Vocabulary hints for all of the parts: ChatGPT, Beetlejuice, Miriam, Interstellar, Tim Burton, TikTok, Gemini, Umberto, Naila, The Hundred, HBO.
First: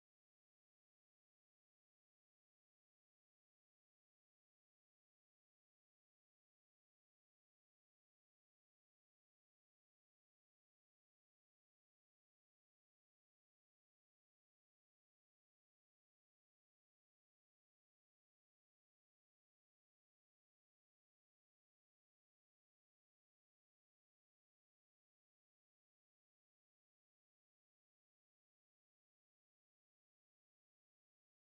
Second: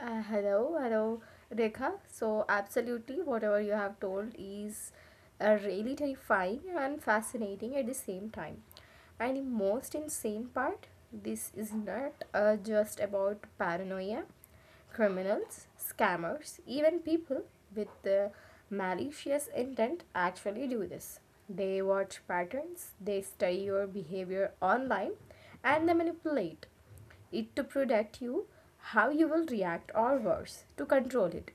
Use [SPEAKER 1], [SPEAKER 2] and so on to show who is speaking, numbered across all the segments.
[SPEAKER 1] Hello, hello, Rekha. So, absolutely, whatever you have told is really terrifying and fascinating at the same time. And the most insane part, this is not just about paranoia. Criminals, scammers, even people with the malicious intent actually do this. They watch patterns, they study your behavior online, and they manipulate it to predict you how you will react or worse, to control it.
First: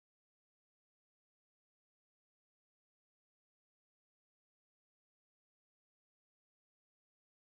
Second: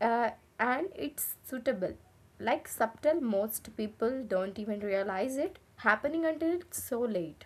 [SPEAKER 1] Uh, and it's suitable. Like subtle, most people don't even realize it happening until it's so late.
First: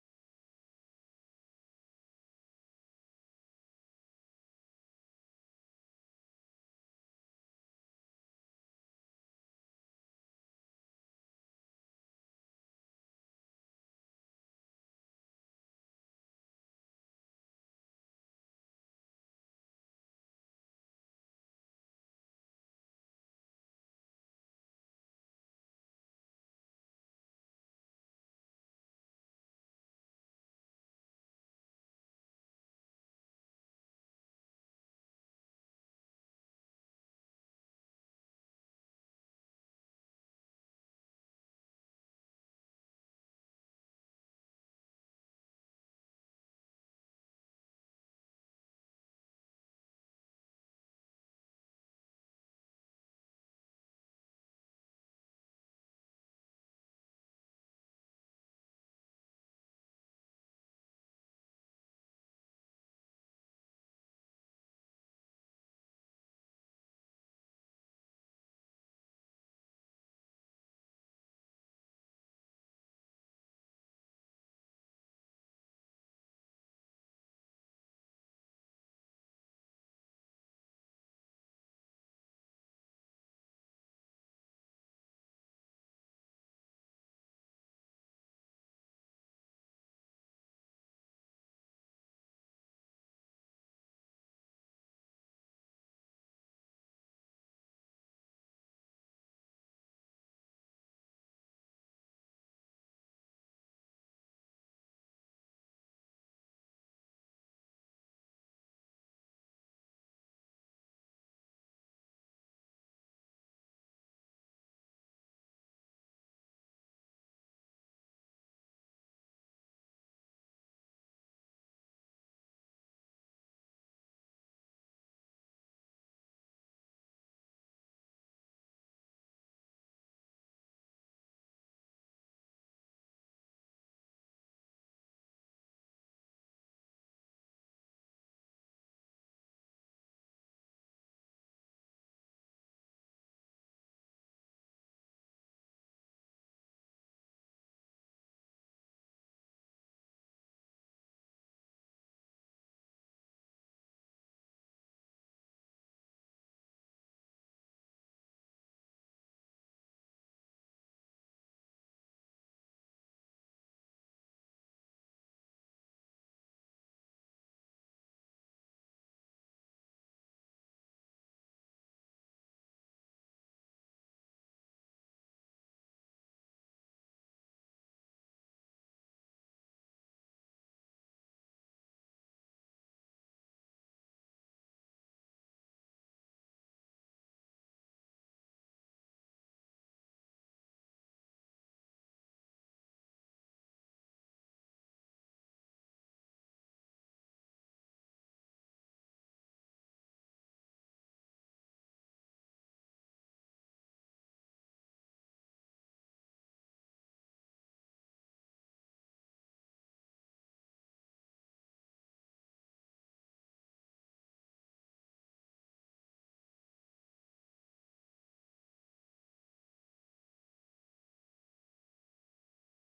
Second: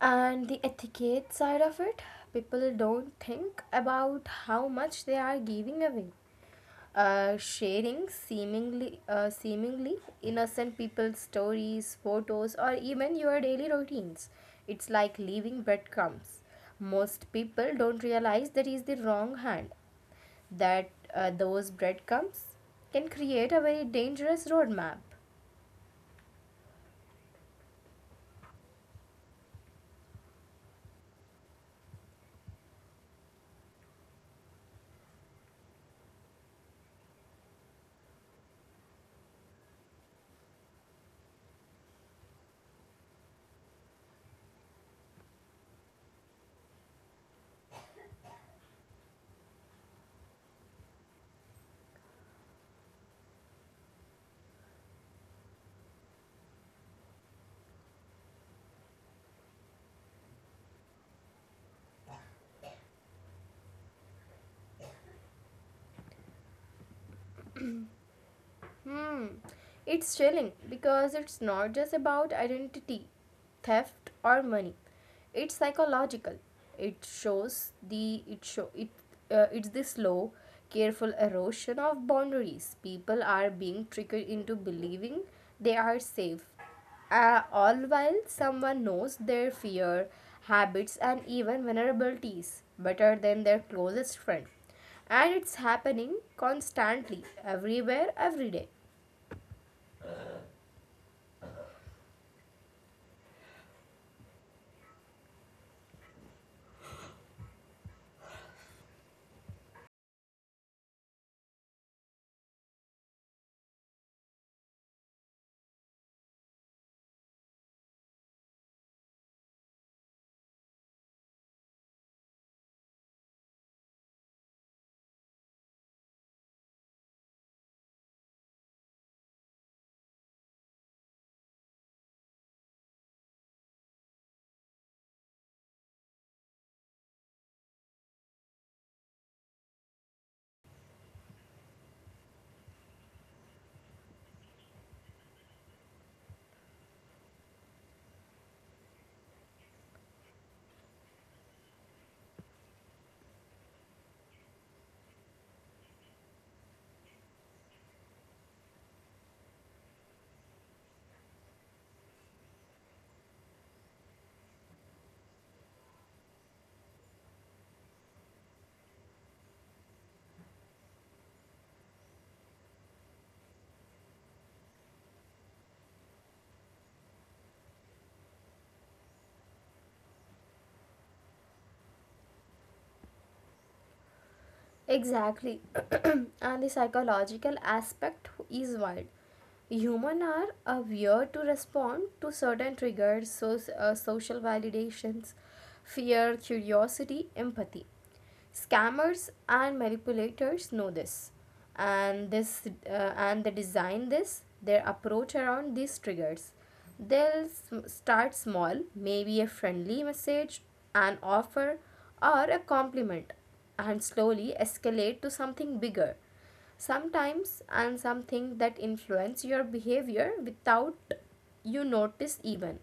[SPEAKER 1] And the etiquette side of it, people don't think about how much they are giving away. Sharing seemingly seemingly innocent people's stories, photos, or even your daily routines. It's like leaving breadcrumbs. Most people don't realize that is the wrong hand. That those breadcrumbs can create a very dangerous roadmap. Hmm. It's chilling because it's not just about identity, theft or money. It's psychological. It shows the it show it it's the slow, careful erosion of boundaries. People are being triggered into believing they are safe. All while someone knows their fear, habits and even vulnerabilities better than their closest friend. And it's happening constantly, everywhere, every day. Exactly. And the psychological aspect is wild. Humans are aware to respond to certain triggers, so, social validations, fear, curiosity, empathy. Scammers and manipulators know this, and this and they design this their approach around these triggers. They'll start small, maybe a friendly message, an offer, or a compliment, and slowly escalate to something bigger. Sometimes, and something that influence your behavior without you notice even.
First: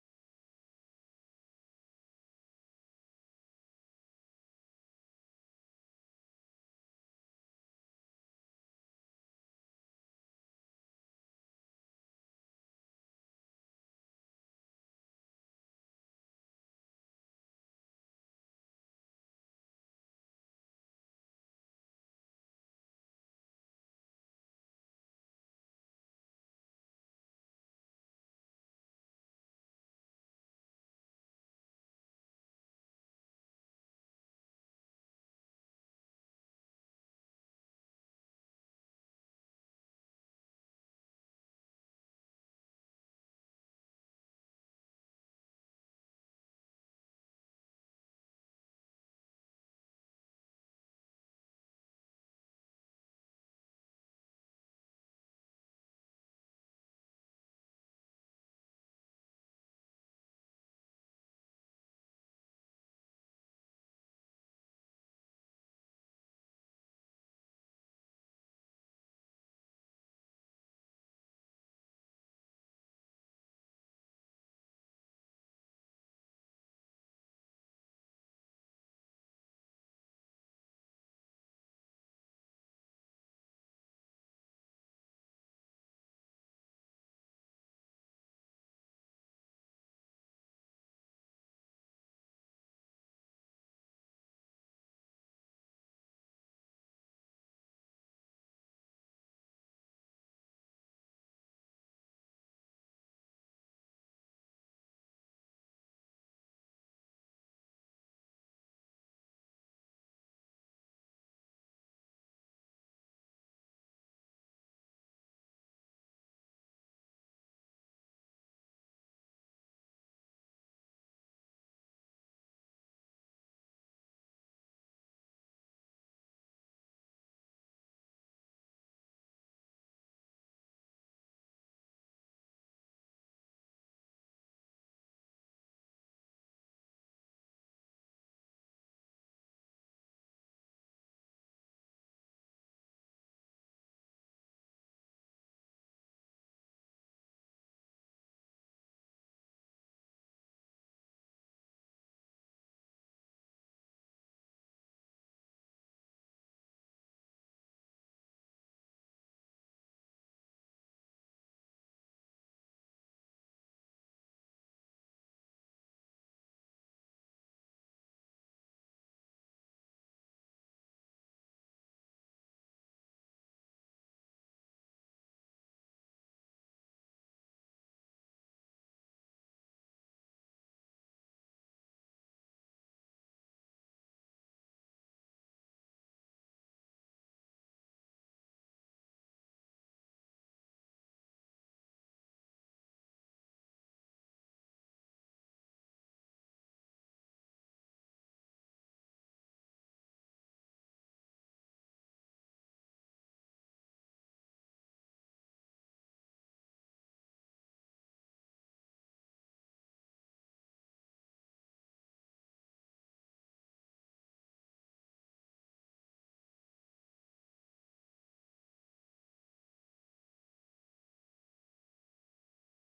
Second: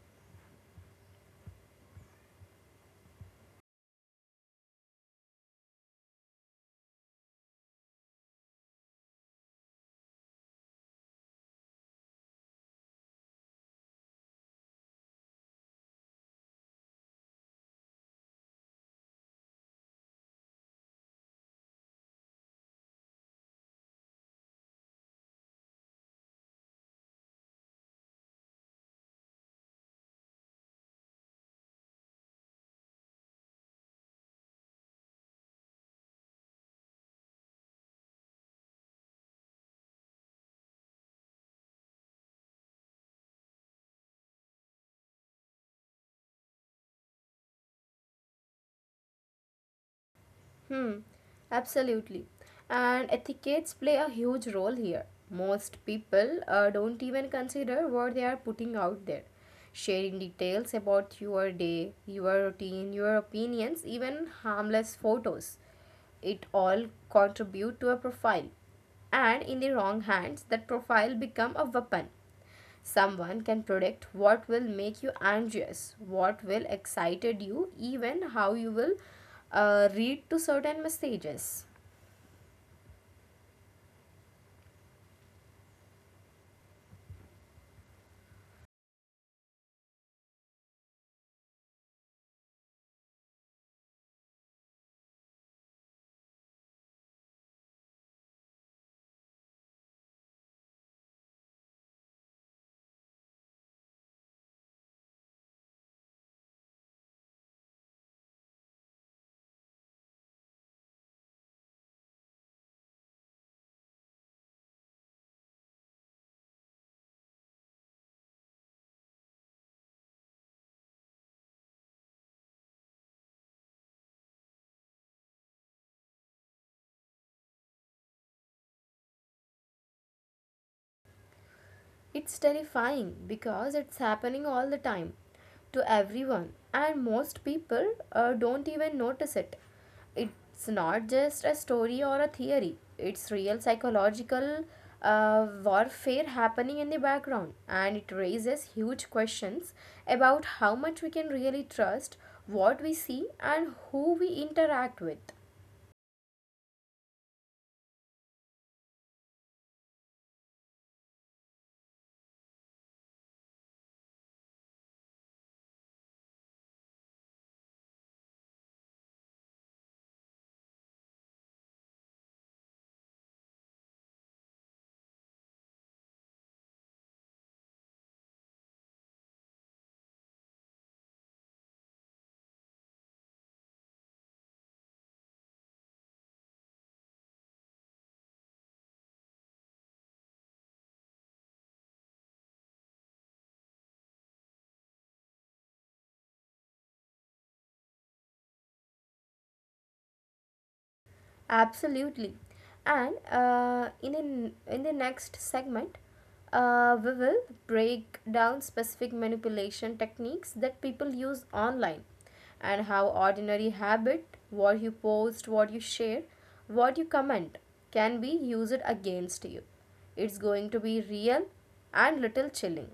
[SPEAKER 1] Hmm, absolutely. And etiquettes play a huge role here. Most people don't even consider what they are putting out there. Sharing details about your day, your routine, your opinions, even harmless photos. It all contribute to a profile. And in the wrong hands, that profile become a weapon someone can predict what will make you anxious what will excited you even how you will read to certain messages. It's terrifying because it's happening all the time to everyone, and most people don't even notice it. It's not just a story or a theory, it's real psychological warfare happening in the background, and it raises huge questions about how much we can really trust what we see and who we interact with. Absolutely. And in the next segment, we will break down specific manipulation techniques that people use online and how ordinary habit, what you post, what you share, what you comment, can be used against you. It's going to be real and little chilling.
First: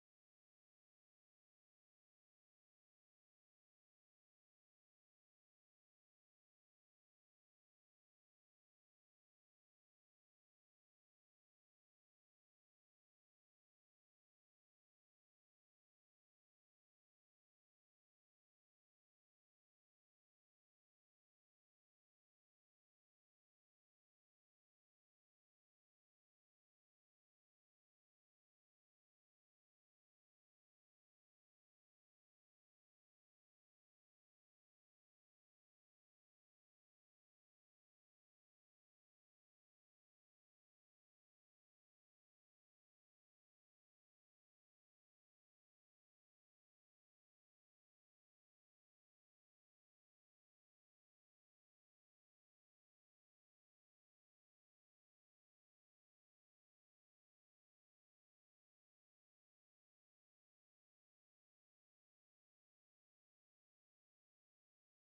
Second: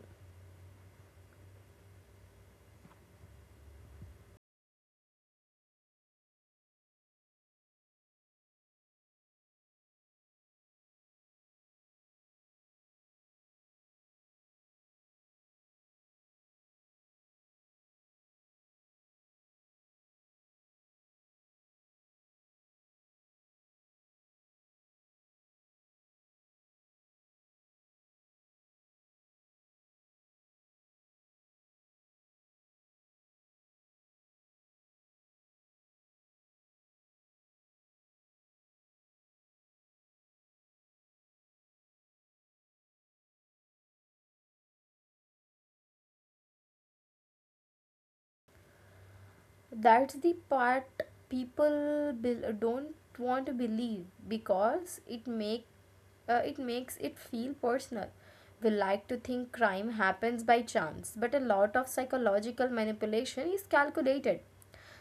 [SPEAKER 1] That's the part people don't want to believe because it makes it feel personal. We like to think crime happens by chance, but a lot of psychological manipulation is calculated.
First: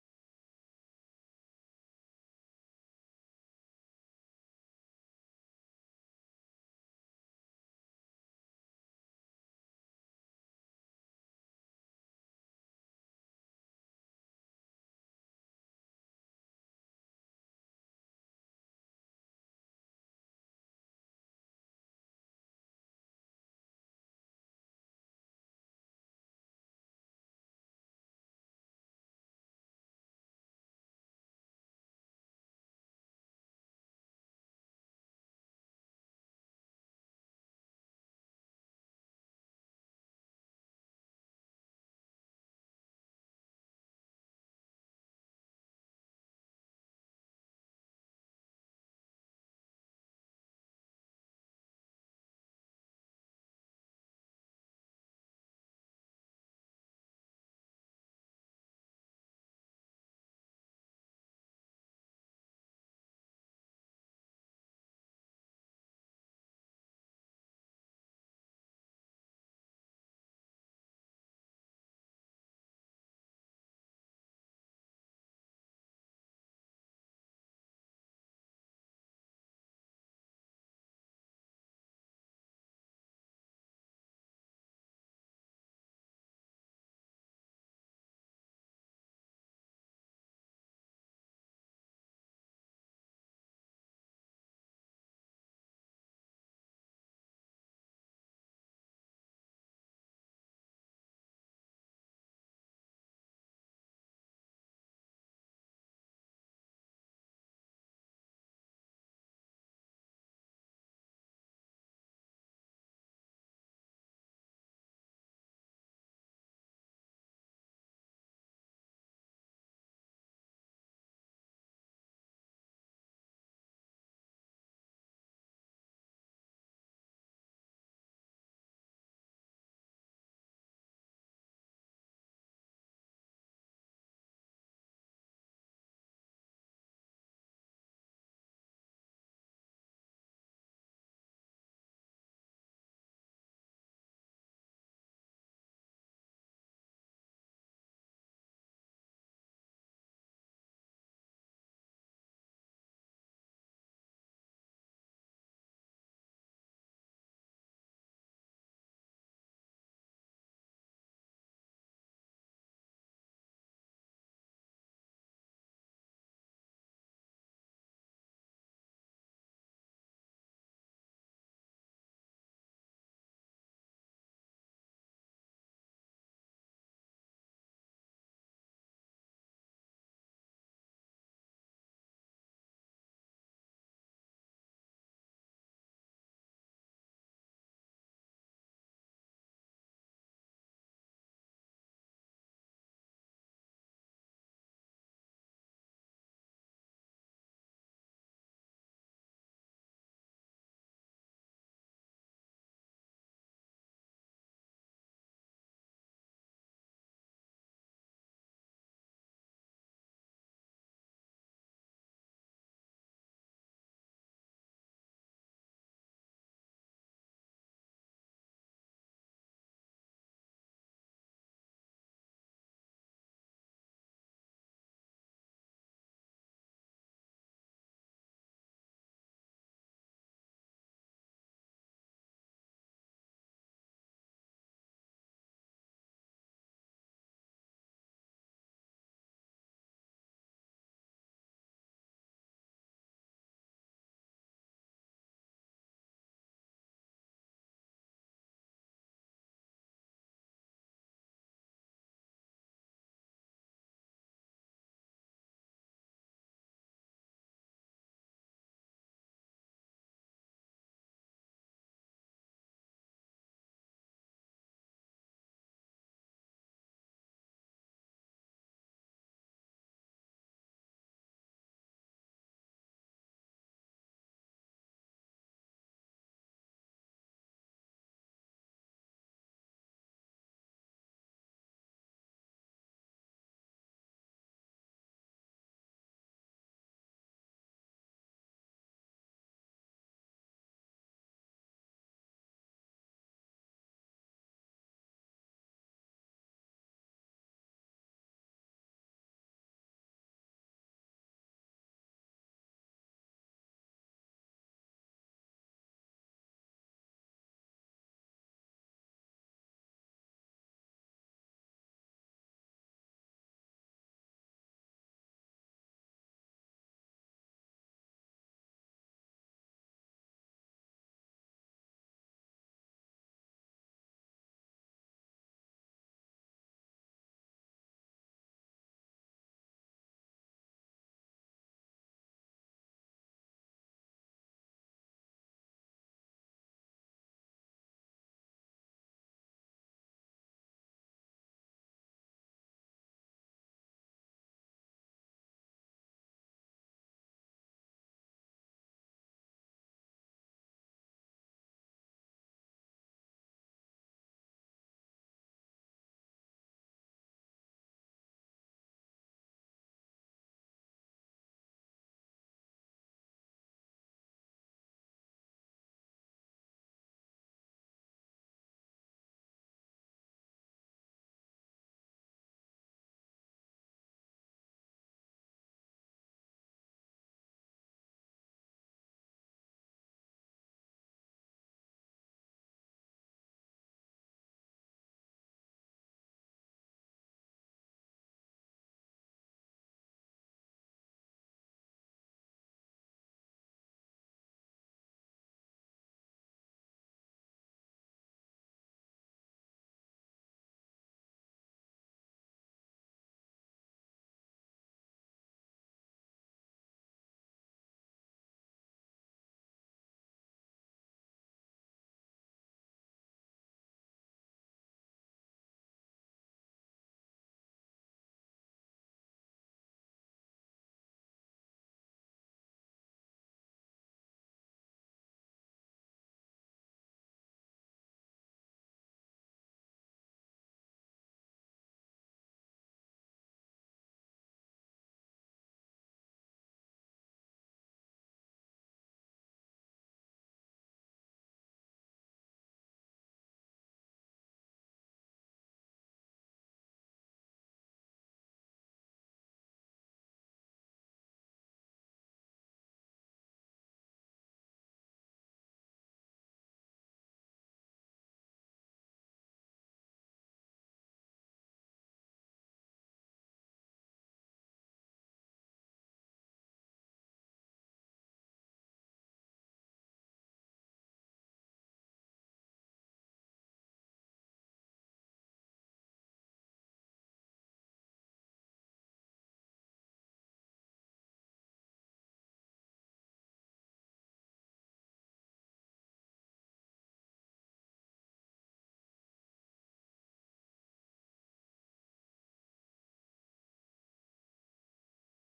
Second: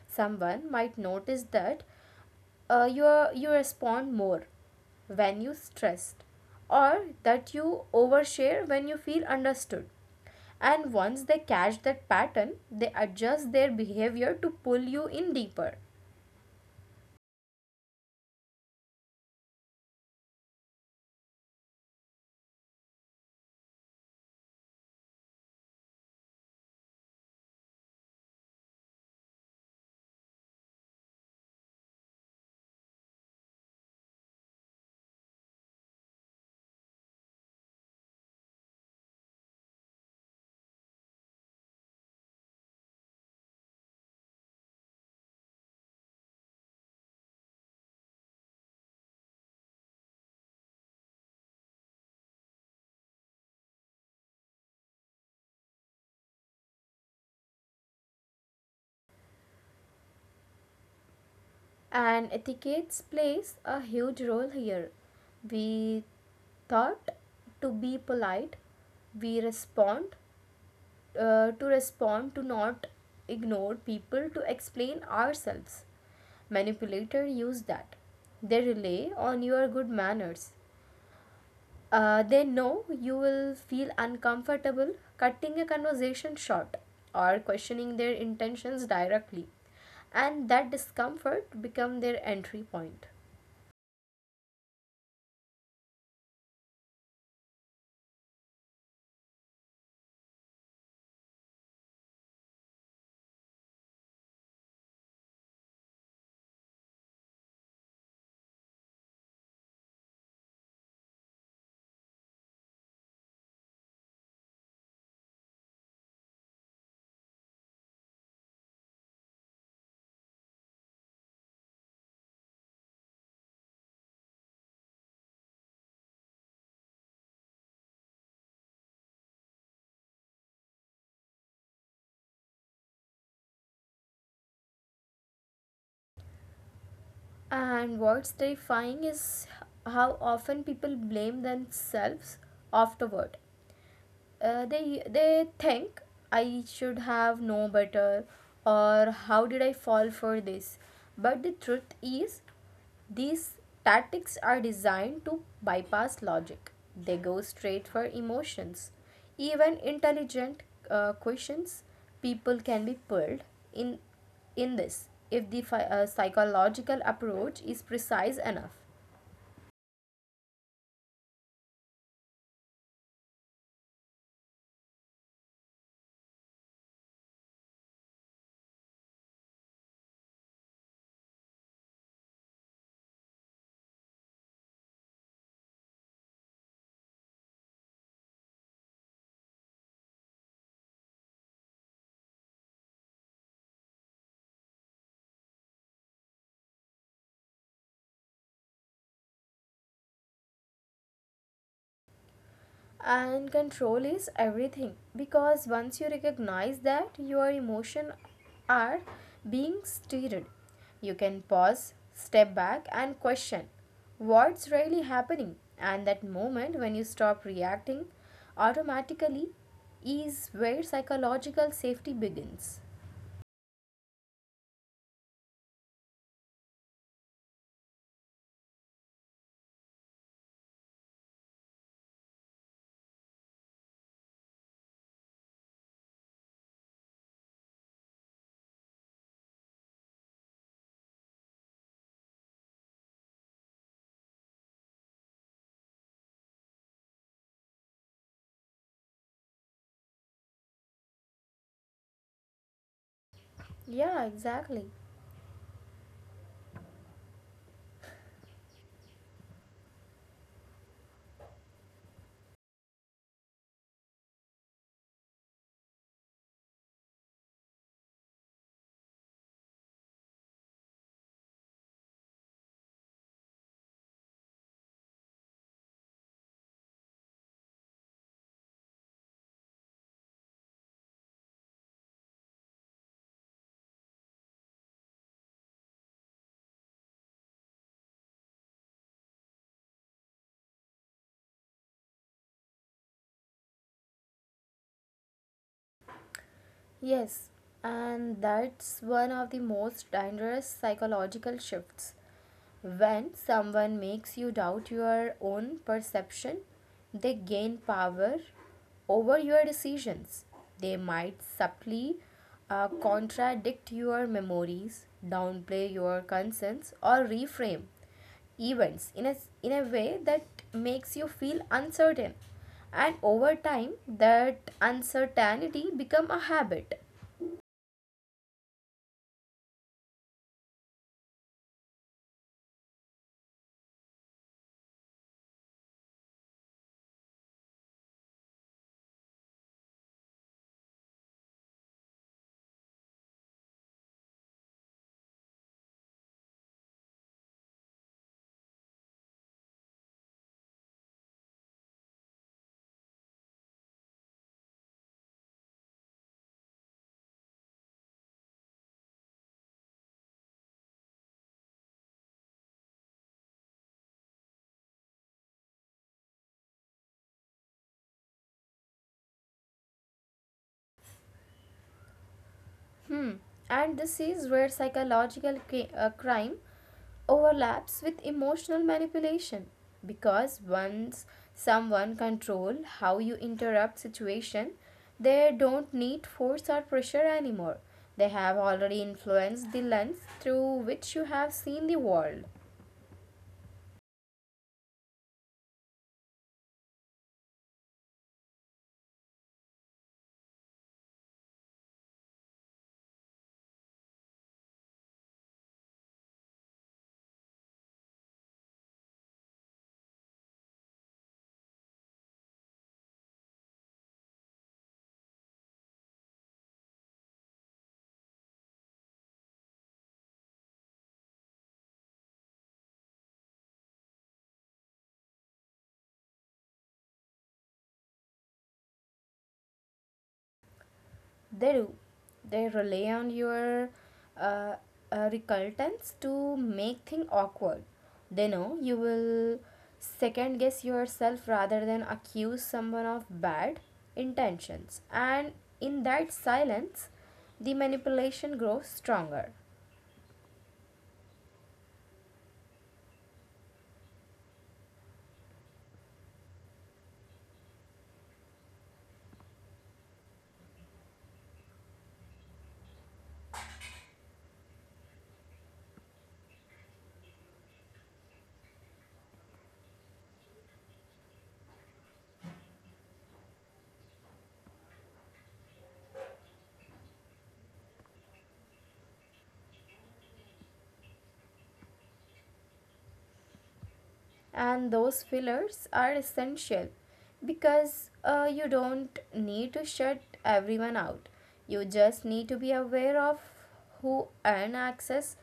[SPEAKER 1] Someone might notice that uh, you you respond more when you stressed or that you overshare when you feel understood, and once they catch that pattern they adjust their behavior to pull you in deeper. And etiquette plays a huge role here. We thought to be polite, we respond, to not ignore people, to explain ourselves. Manipulator use that. They rely on your good manners. They know you will feel uncomfortable cutting a conversation short or questioning their intentions directly, and that discomfort become their entry point. And what's terrifying is how often people blame themselves afterward. They think I should have known better or how did I fall for this. But the truth is, these tactics are designed to bypass logic. They go straight for emotions. Even intelligent questions, people can be pulled in in this if the psychological approach is precise enough. And control is everything because once you recognize that your emotions are being steered, you can pause, step back, and question what's really happening. And that moment when you stop reacting automatically is where psychological safety begins. Yeah, exactly. Yes, and that's one of the most dangerous psychological shifts. When someone makes you doubt your own perception, they gain power over your decisions. They might subtly contradict your memories, downplay your concerns, or reframe events in a way that makes you feel uncertain, and over time that uncertainty become a habit. Hmm. And this is where psychological crime overlaps with emotional manipulation, because once someone control how you interrupt situation they don't need force or pressure anymore. They have already influenced the lens through which you have seen the world. They do. They rely on your uh, recultance to make things awkward. They know you will second guess yourself rather than accuse someone of bad intentions. And in that silence, the manipulation grows stronger. And those fillers are essential because you don't need to shut everyone out, you just need to be aware of who earn access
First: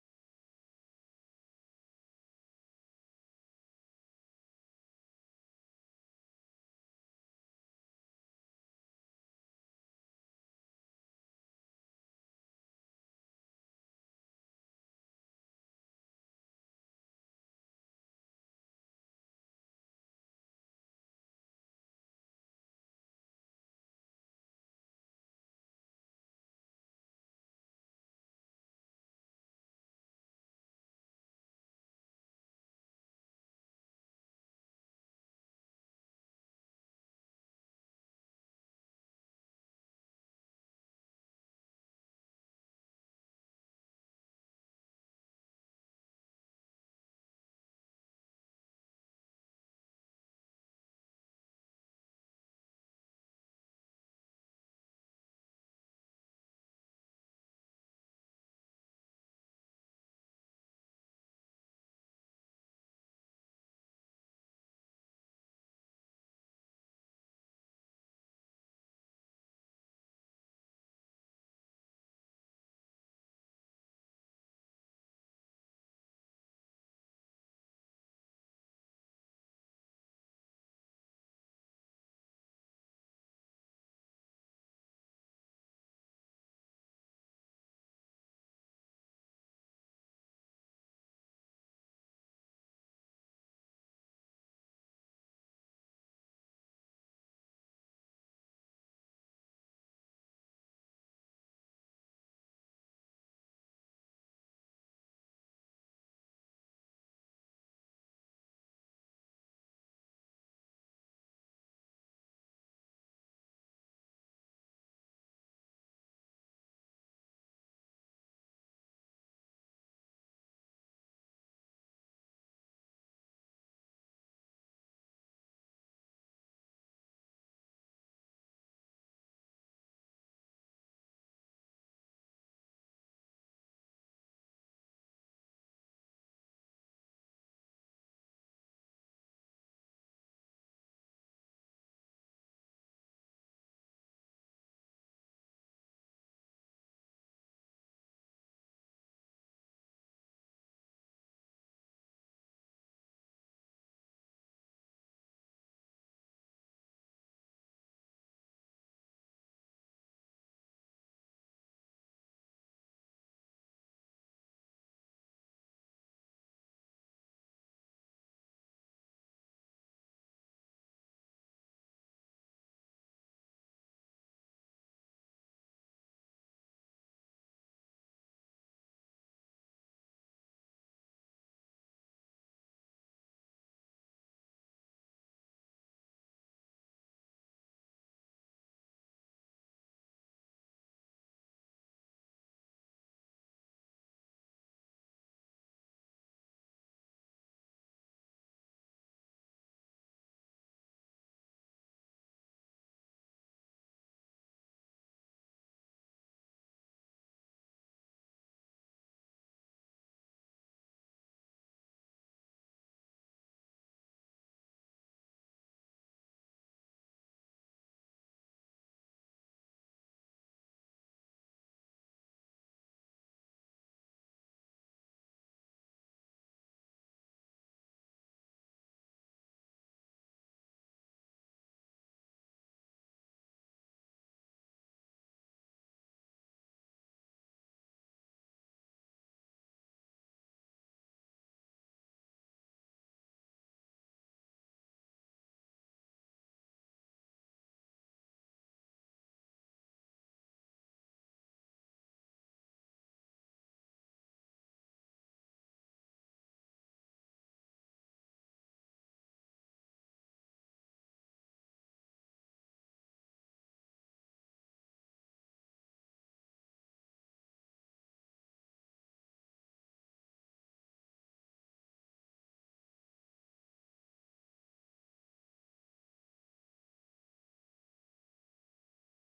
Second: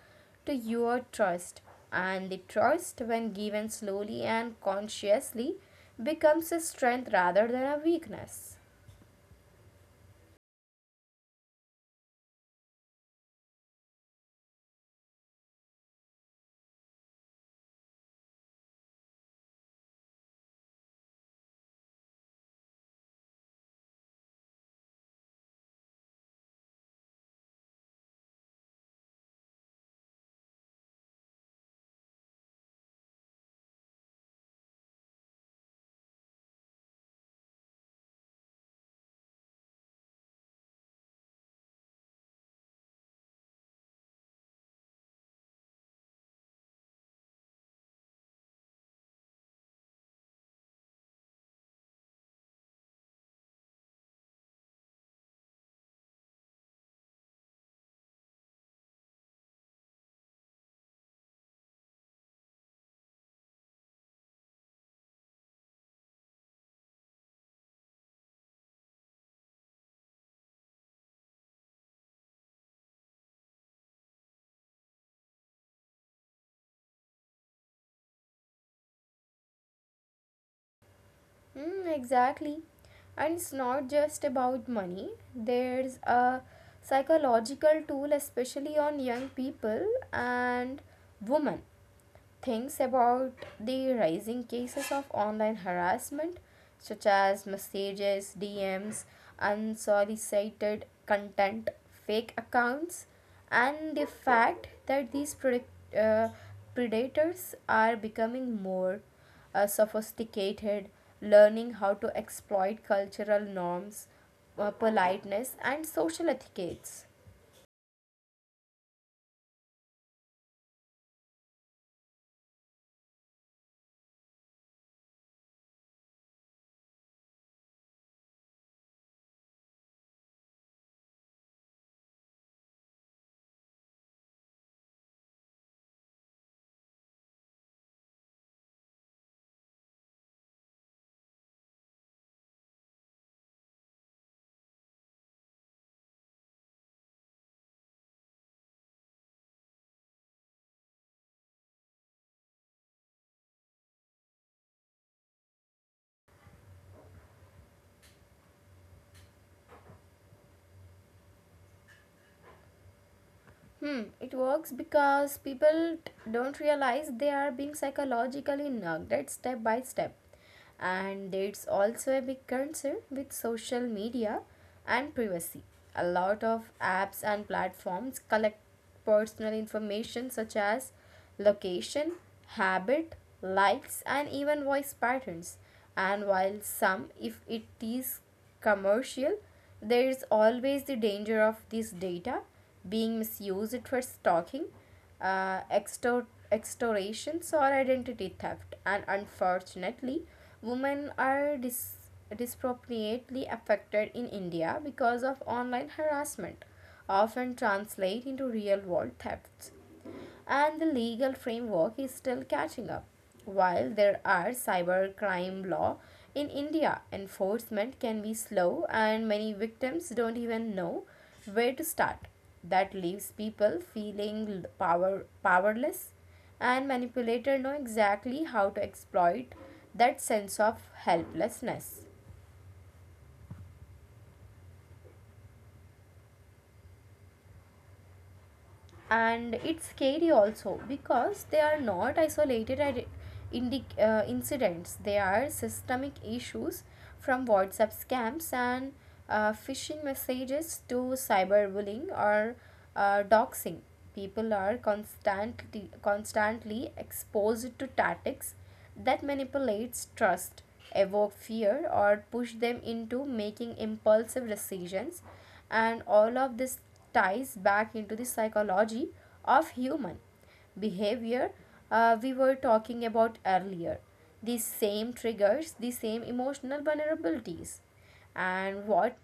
[SPEAKER 1] to your trust. And the trust when given slowly and consciously becomes a strength rather than a weakness. Mm, exactly. And it's not just about money, there's a psychological tool especially on young people and women. Thinks about the rising cases of online harassment, such as messages, DMs, unsolicited content, fake accounts, and the fact that uh, predators are becoming more sophisticated, learning how to exploit cultural norms, politeness, and social etiquettes. Hmm, it works because people don't realize they are being psychologically nugged at step by step. And there's also a big concern with social media and privacy. A lot of apps and platforms collect personal information such as location, habit, likes, and even voice patterns. And while some, if it is commercial, there is always the danger of this data being misused for stalking, extortions, or identity theft. And unfortunately, women are disproportionately affected in India because of online harassment often translate into real world thefts. And the legal framework is still catching up. While there are cybercrime law in India, enforcement can be slow and many victims don't even know where to start. That leaves people feeling powerless, and manipulators know exactly how to exploit that sense of helplessness. And it's scary also because they are not isolated incidents, they are systemic issues. From whatsapp scams and phishing messages to cyberbullying or doxing, people are constantly exposed to tactics that manipulates trust, evoke fear or push them into making impulsive decisions. And all of this ties back into the psychology of human behavior we were talking about earlier. The same triggers, the same emotional vulnerabilities. And what.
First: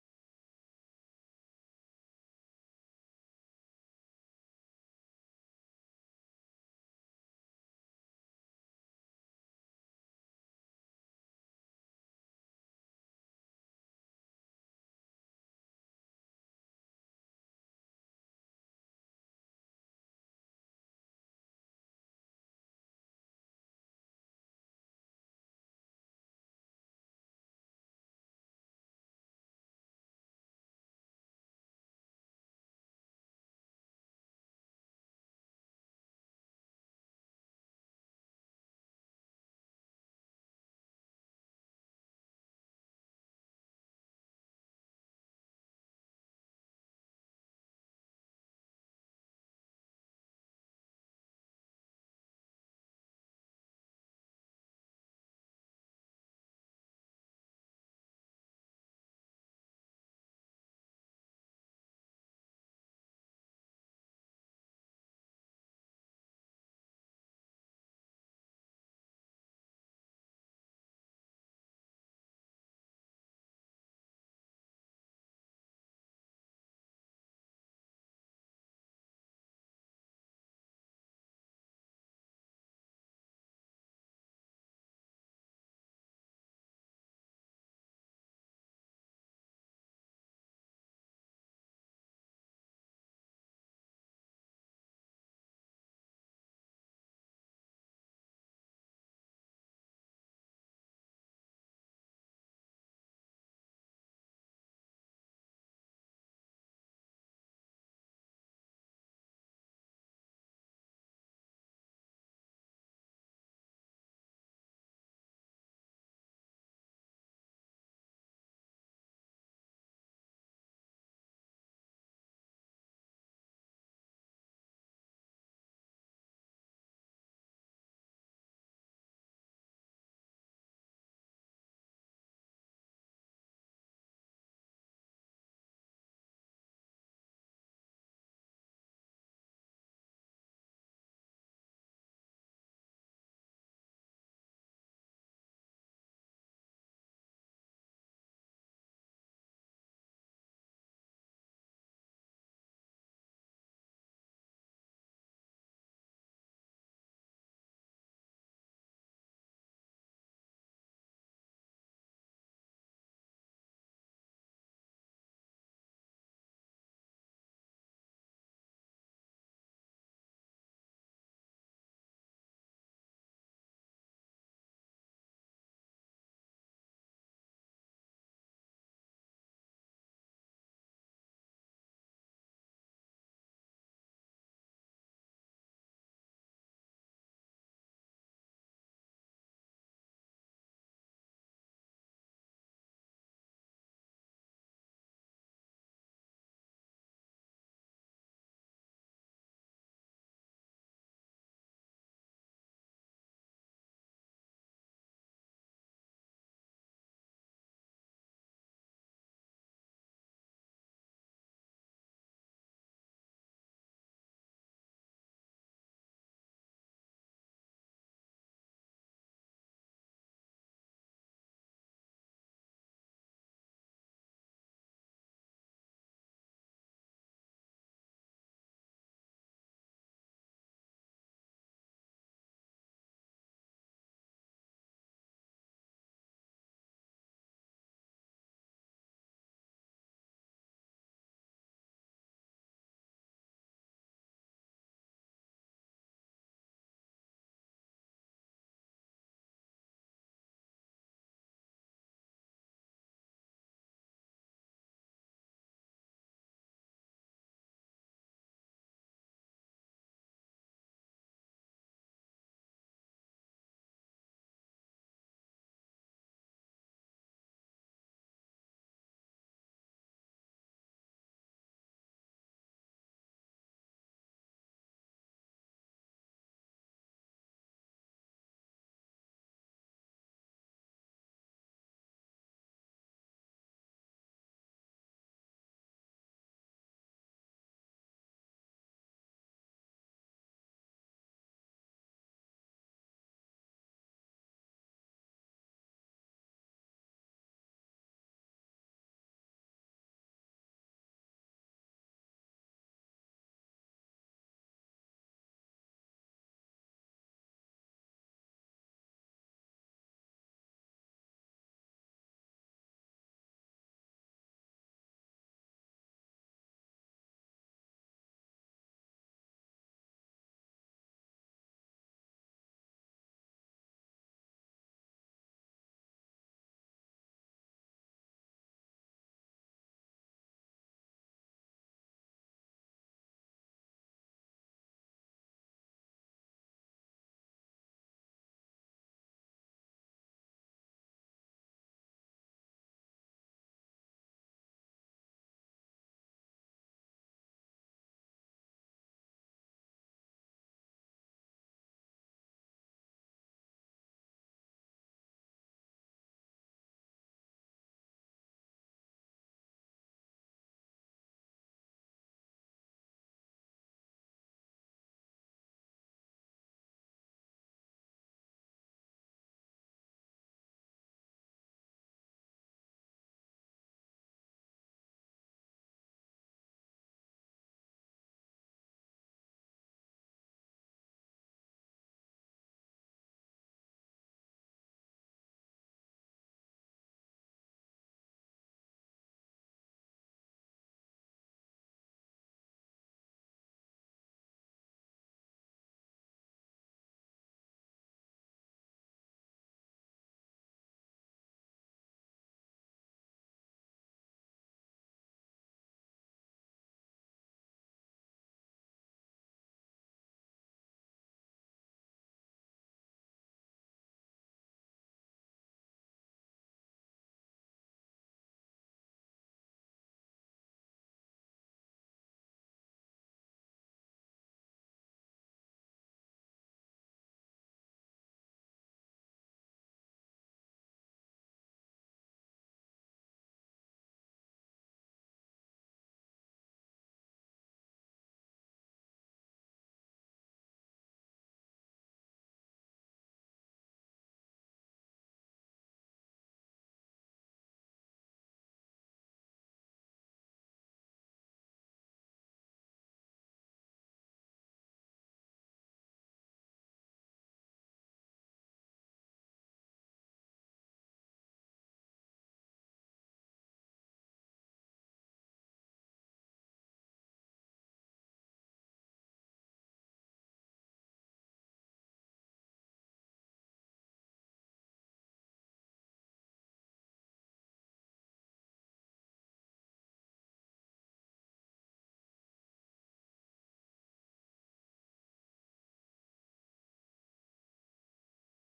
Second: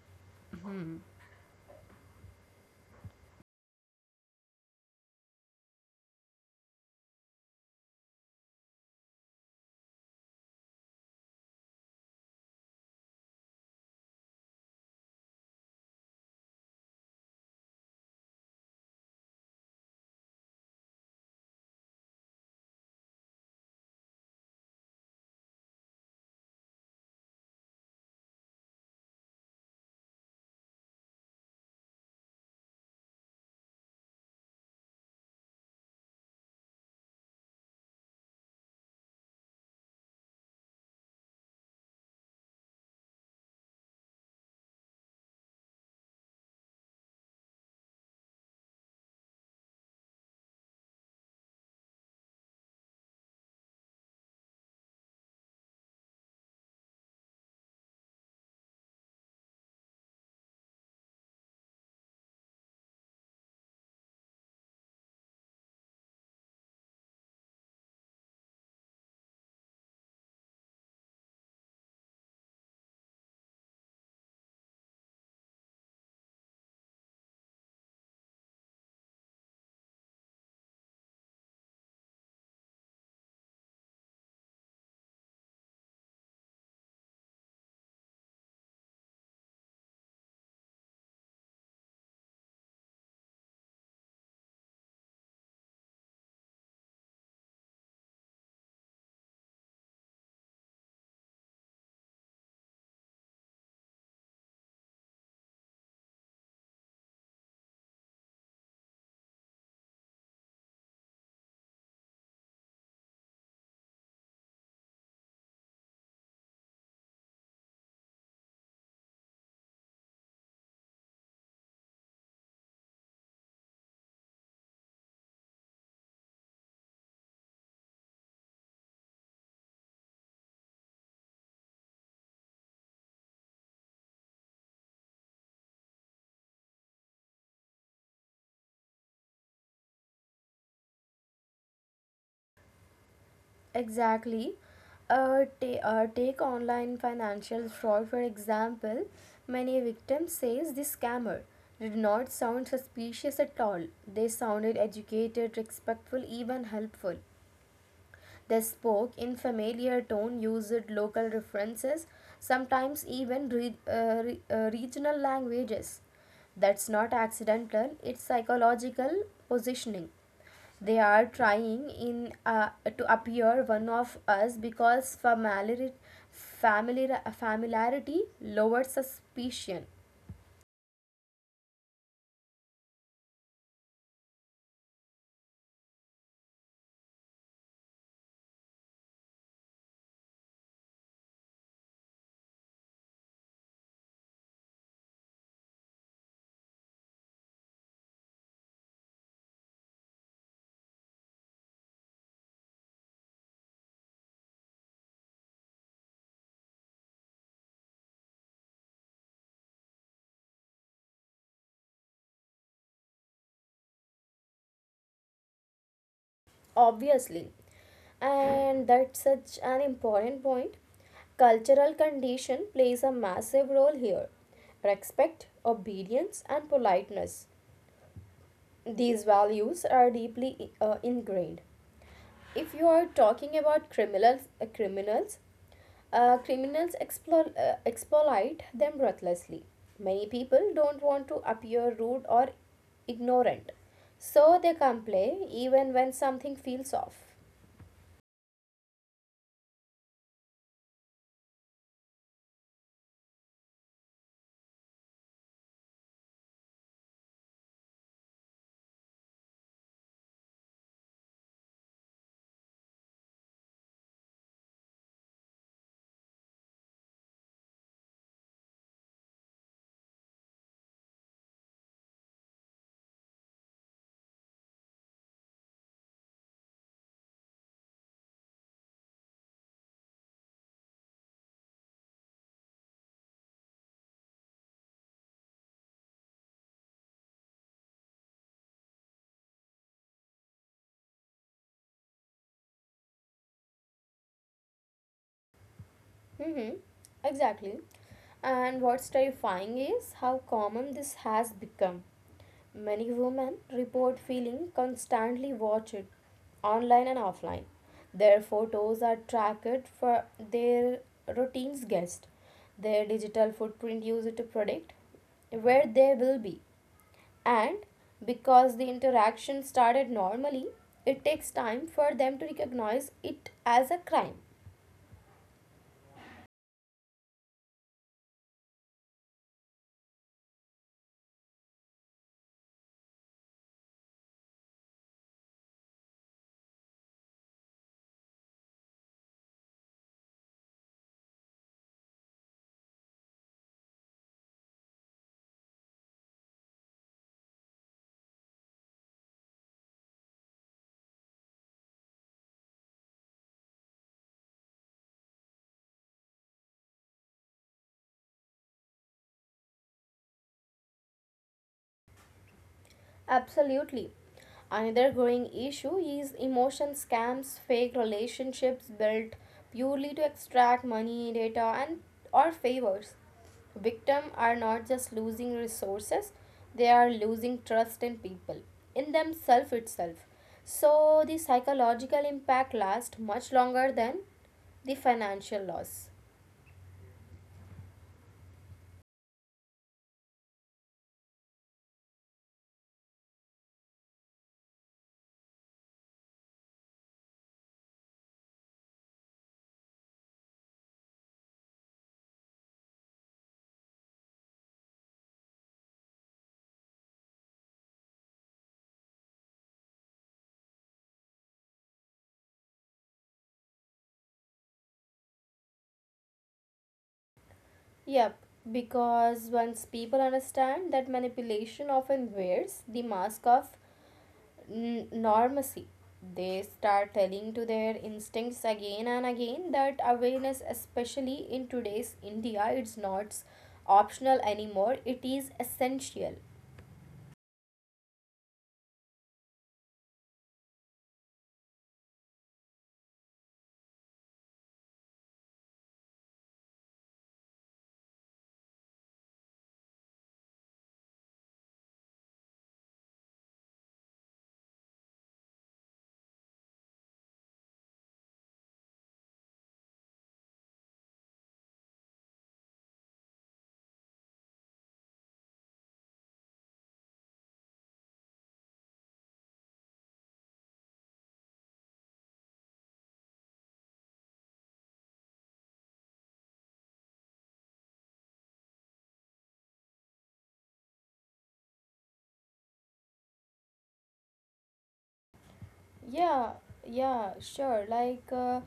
[SPEAKER 1] Exactly. Take online financial fraud for example. Many victims says the scammer did not sound suspicious at all. They sounded educated, respectful, even helpful. They spoke in familiar tone, used local references, sometimes even regional languages. That's not accidental, it's psychological positioning. They are trying in to appear one of us because familiarity lowers suspicion obviously. And that's such an important point. Cultural condition plays a massive role here. Respect, obedience and politeness, these values are deeply ingrained. If you are talking about criminals exploit them ruthlessly. Many people don't want to appear rude or ignorant, so they complain even when something feels off. Mm-hmm. Exactly. And what's terrifying is how common this has become. Many women report feeling constantly watched, online and offline. Their photos are tracked for their routines guessed, their digital footprint used to predict where they will be. And because the interaction started normally, it takes time for them to recognize it as a crime. Absolutely. Another growing issue is emotion scams, fake relationships built purely to extract money, data, and or favors. Victims are not just losing resources, they are losing trust in people, in themselves itself. So the psychological impact lasts much longer than the financial loss. Yep, because once people understand that manipulation often wears the mask of normacy. They start telling to their instincts again and again that awareness, especially in today's India, it's not optional anymore, it is essential. Yeah, yeah, sure. Like, uh,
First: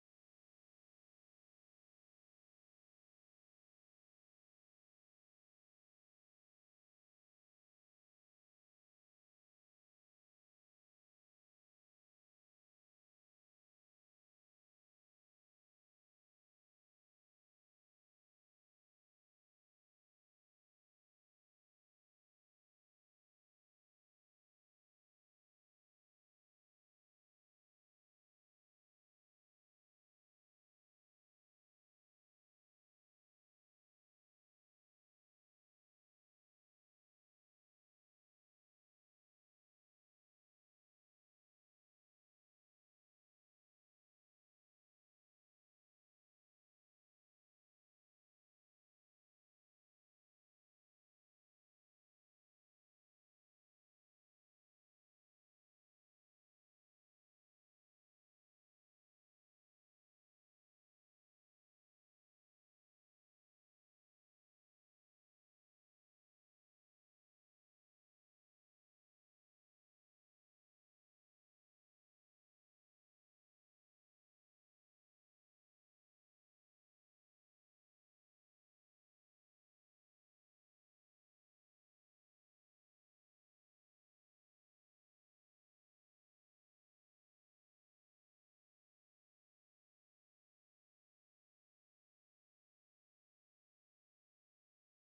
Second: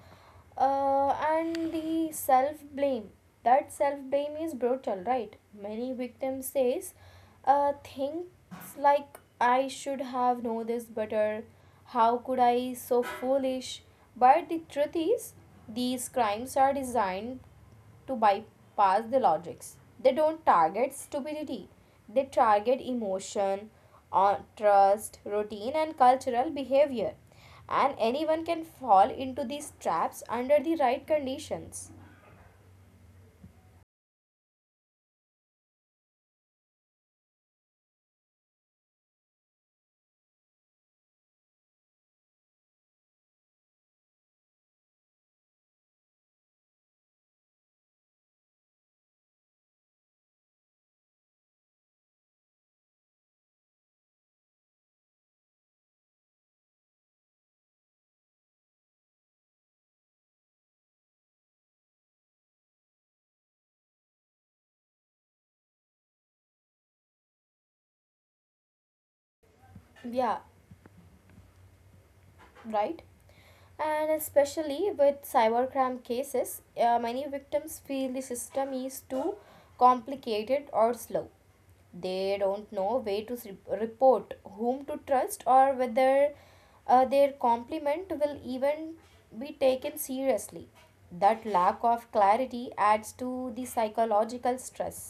[SPEAKER 1] uh, and the self blame. That self blame is brutal, right? Many victims says, things like I should have known this better. How could I so foolish? But the truth is, these crimes are designed to bypass the logics. They don't target stupidity, they target emotion, trust, routine, and cultural behavior. And anyone can fall into these traps under the right conditions. Yeah, right? And especially with cybercrime cases, many victims feel the system is too complicated or slow. They don't know where to report, whom to trust, or whether their compliment will even be taken seriously. That lack of clarity adds to the psychological stress.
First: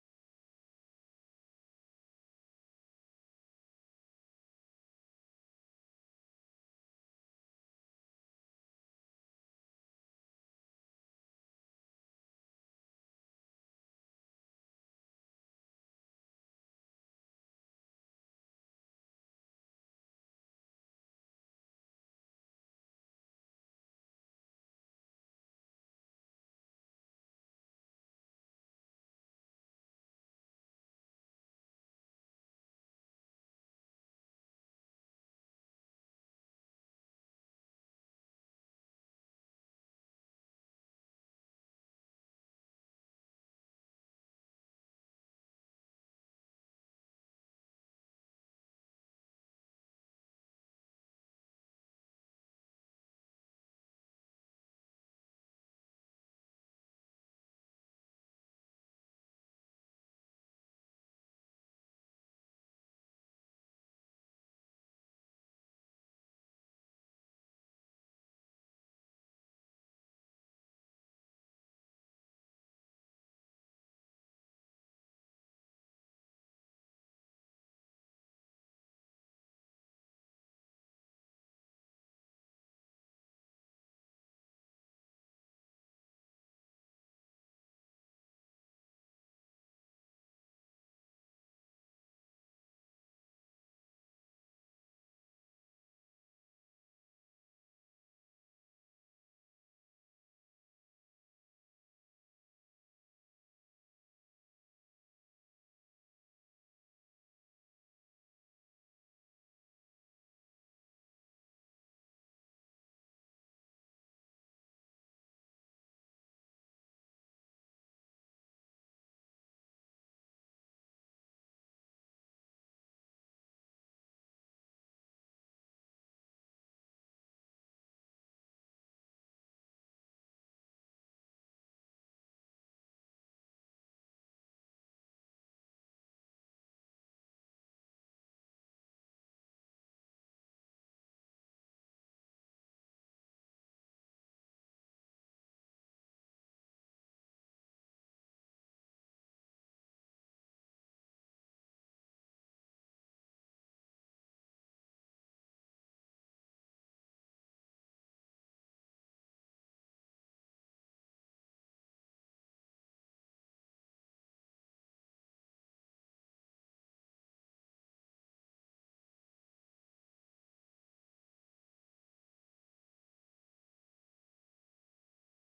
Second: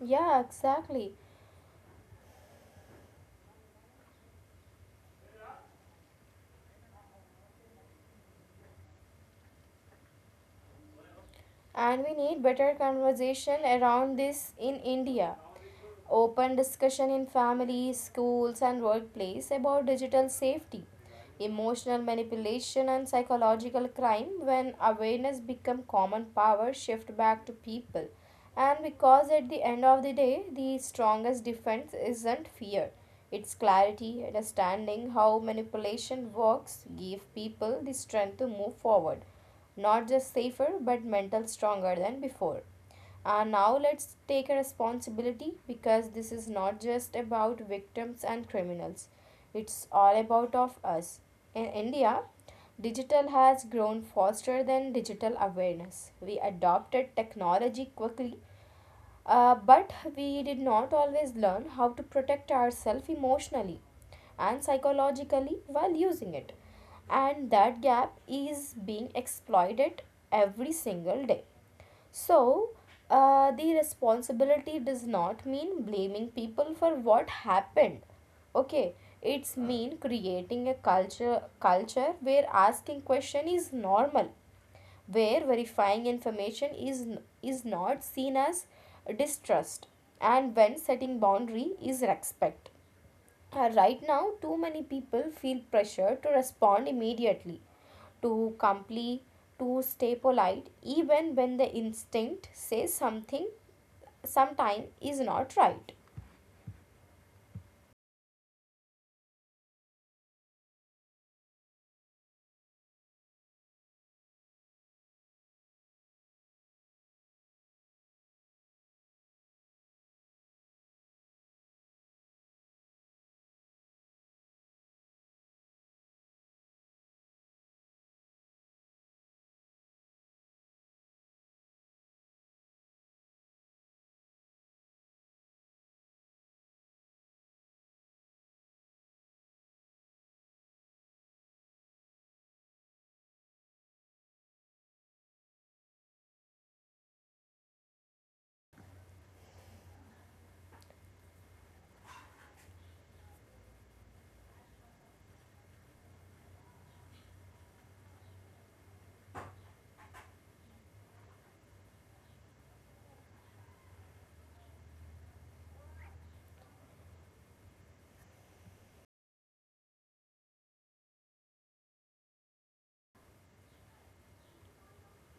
[SPEAKER 1] Yeah, exactly. And we need better conversation around this in India. Open discussion in families, schools, and workplace about digital safety, emotional manipulation, and psychological crime when awareness become common power shift back to people. And because at the end of the day, the strongest defense isn't fear. It's clarity, understanding how manipulation works, give people the strength to move forward, not just safer but mental stronger than before. Now let's take a responsibility because this is not just about victims and criminals. It's all about of us. In India, digital has grown faster than digital awareness. We adopted technology quickly but we did not always learn how to protect ourselves emotionally and psychologically while using it. And that gap is being exploited every single day. So the responsibility does not mean blaming people for what happened. Okay, it's mean creating a culture where asking question is normal, where verifying information is not seen as distrust, and when setting boundary is respect. Right now too many people feel pressure to respond immediately, to comply, to stay polite, even when the instinct says something sometime is not right.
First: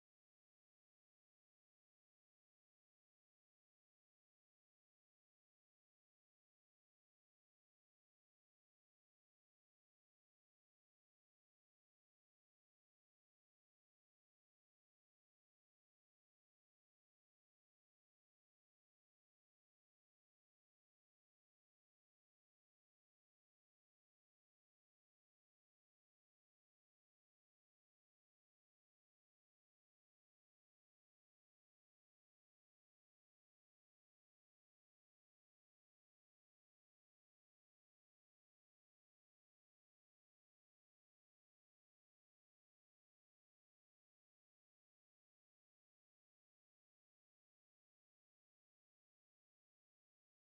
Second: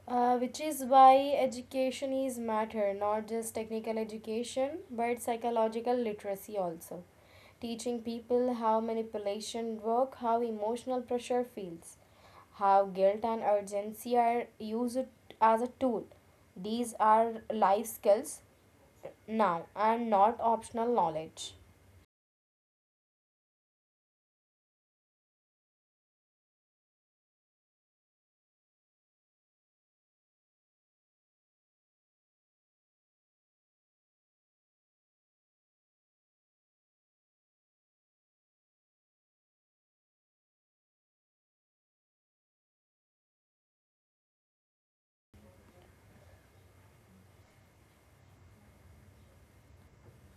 [SPEAKER 1] Which is why education is matter, not just technical education, but psychological literacy also. Teaching people how manipulation work, how emotional pressure feels, how guilt and urgency are used as a tool. These are life skills now and not optional knowledge.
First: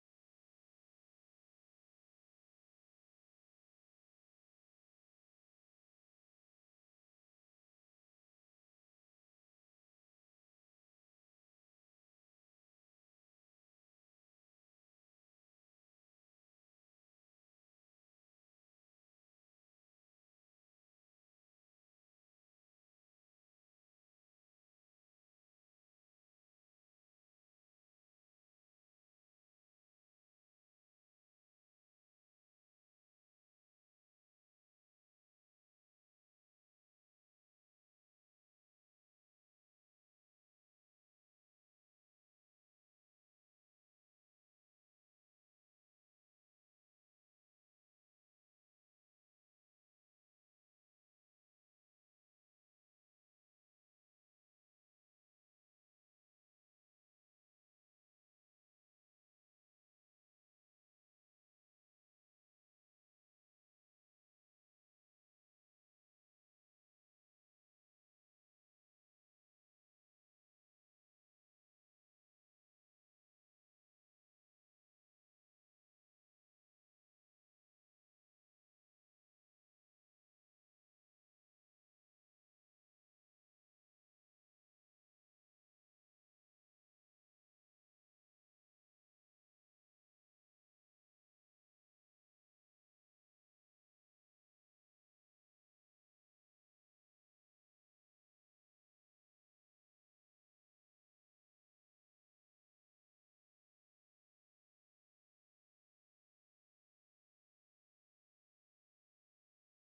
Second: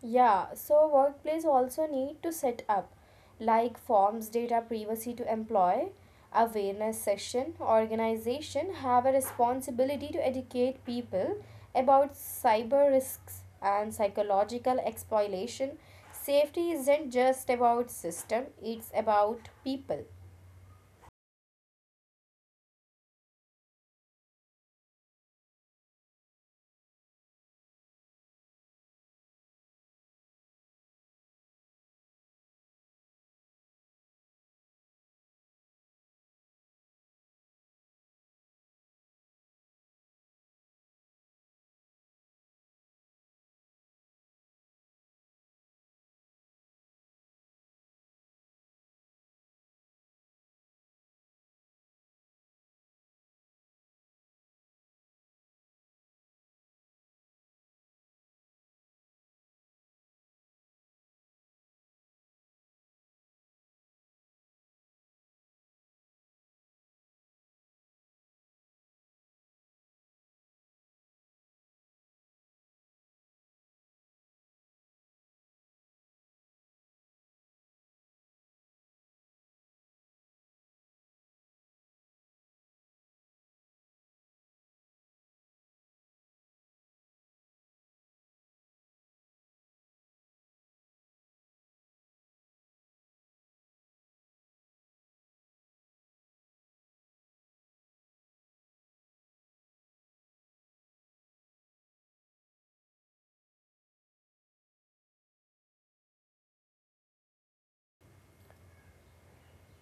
[SPEAKER 1] Yeah, so workplace also need to set up like forms, data privacy to employ, awareness session, organization have a responsibility to educate people about cyber risks and psychological exploitation. Safety isn't just about system, it's about people.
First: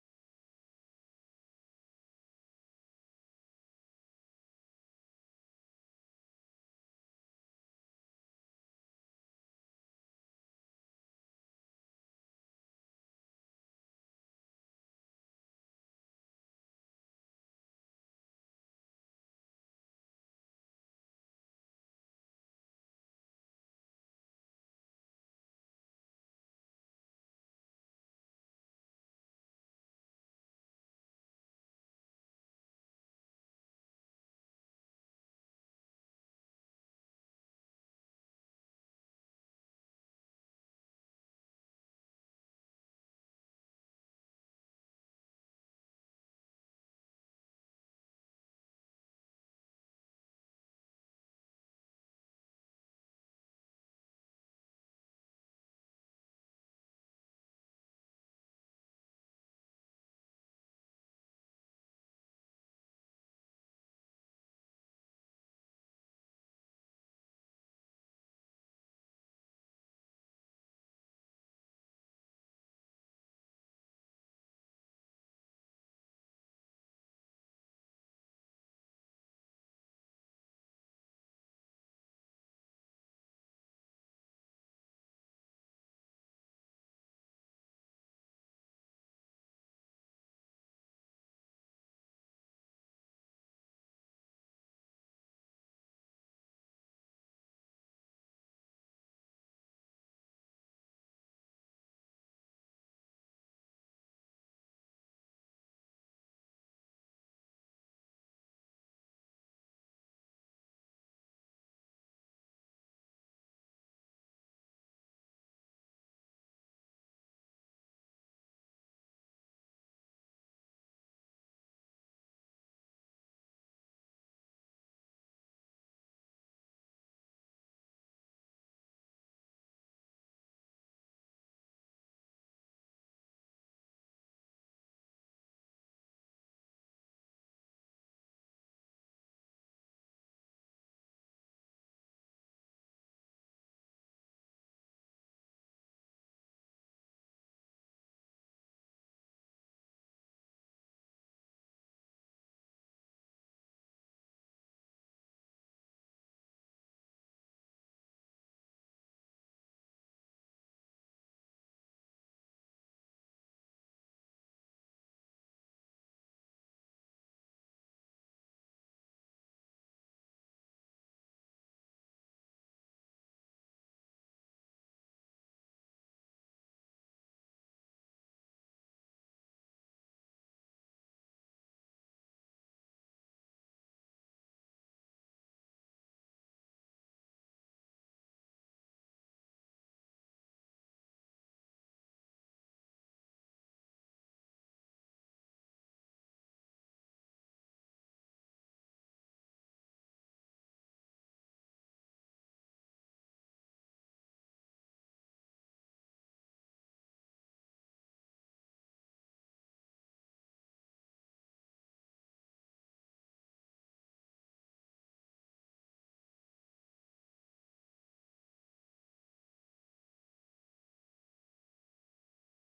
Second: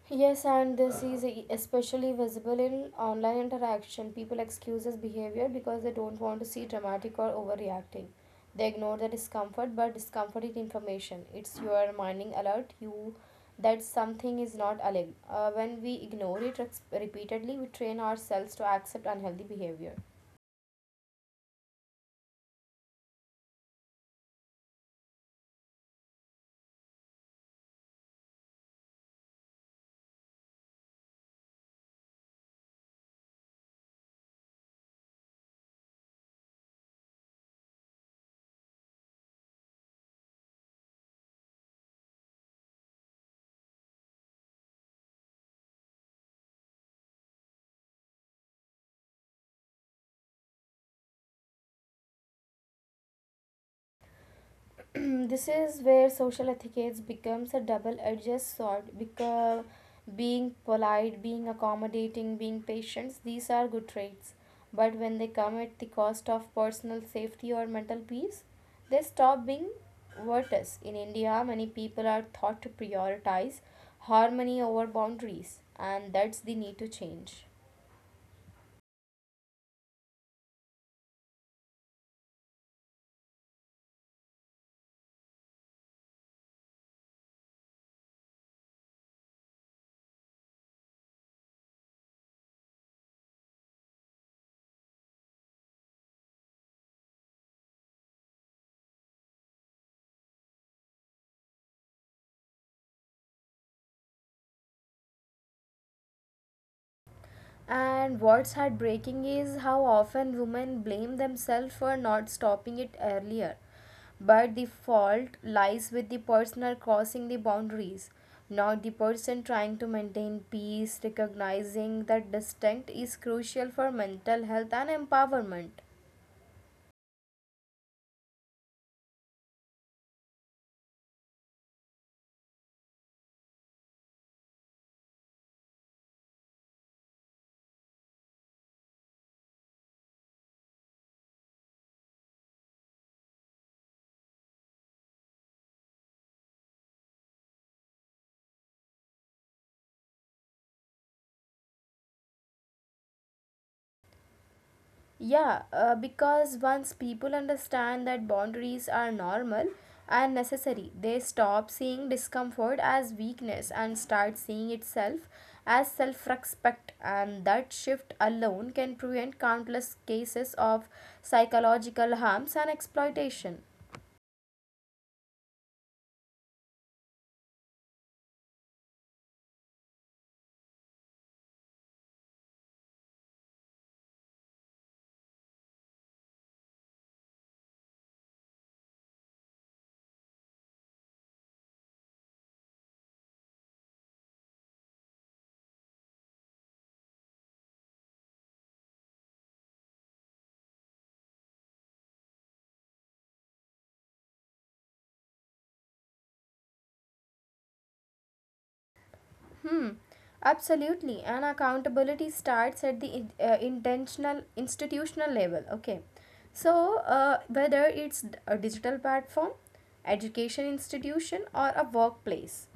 [SPEAKER 1] Yes, and this is especially visible in online interaction. People excuse this behavior because they don't want to see dramatic or overreacting. They ignore the discomfort, but discomfort is information. It's your minding alert you that something is not aligned. When we ignore it repeatedly, we train ourselves to accept unhealthy behavior. This is where social etiquette becomes a double-edged sword, because being polite, being accommodating, being patient, these are good traits, but when they come at the cost of personal safety or mental peace, they stop being virtuous. In India, many people are thought to prioritize harmony over boundaries, and that's the need to change. And what's heartbreaking is how often women blame themselves for not stopping it earlier. But the fault lies with the person crossing the boundaries, not the person trying to maintain peace. Recognizing that distinct is crucial for mental health and empowerment. Yeah, because once people understand that boundaries are normal and necessary, they stop seeing discomfort as weakness and start seeing itself as self respect. And that shift alone can prevent countless cases of psychological harms and exploitation. Hmm, absolutely. And accountability starts at the intentional institutional level. Okay, so whether it's a digital platform, education institution, or a workplace,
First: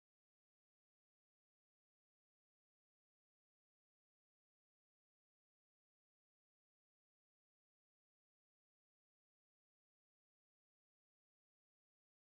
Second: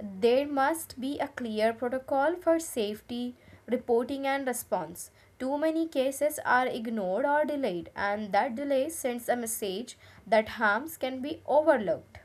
[SPEAKER 1] there must be a clear protocol for safety reporting and response. Too many cases are ignored or delayed, and that delay sends a message that harms can be overlooked.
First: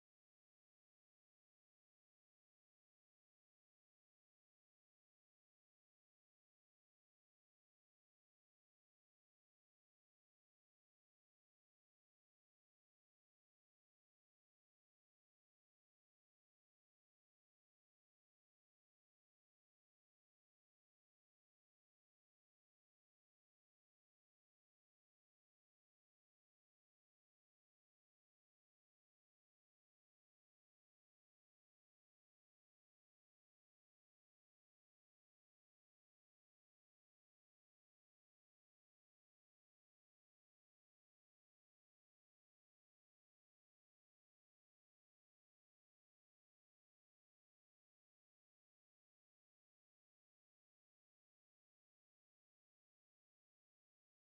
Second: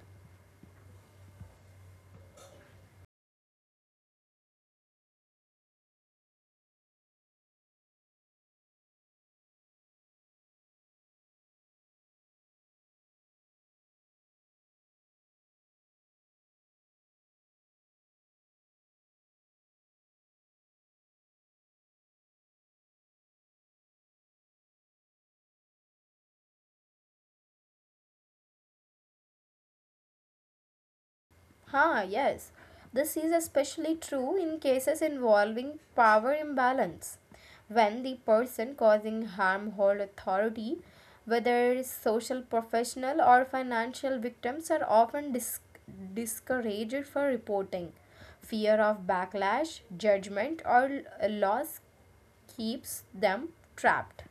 [SPEAKER 1] Huh, yes. This is especially true in cases involving power imbalance. When the person causing harm holds authority, whether social, professional, or financial, victims are often discouraged for reporting. Fear of backlash, judgment, or loss keeps them trapped.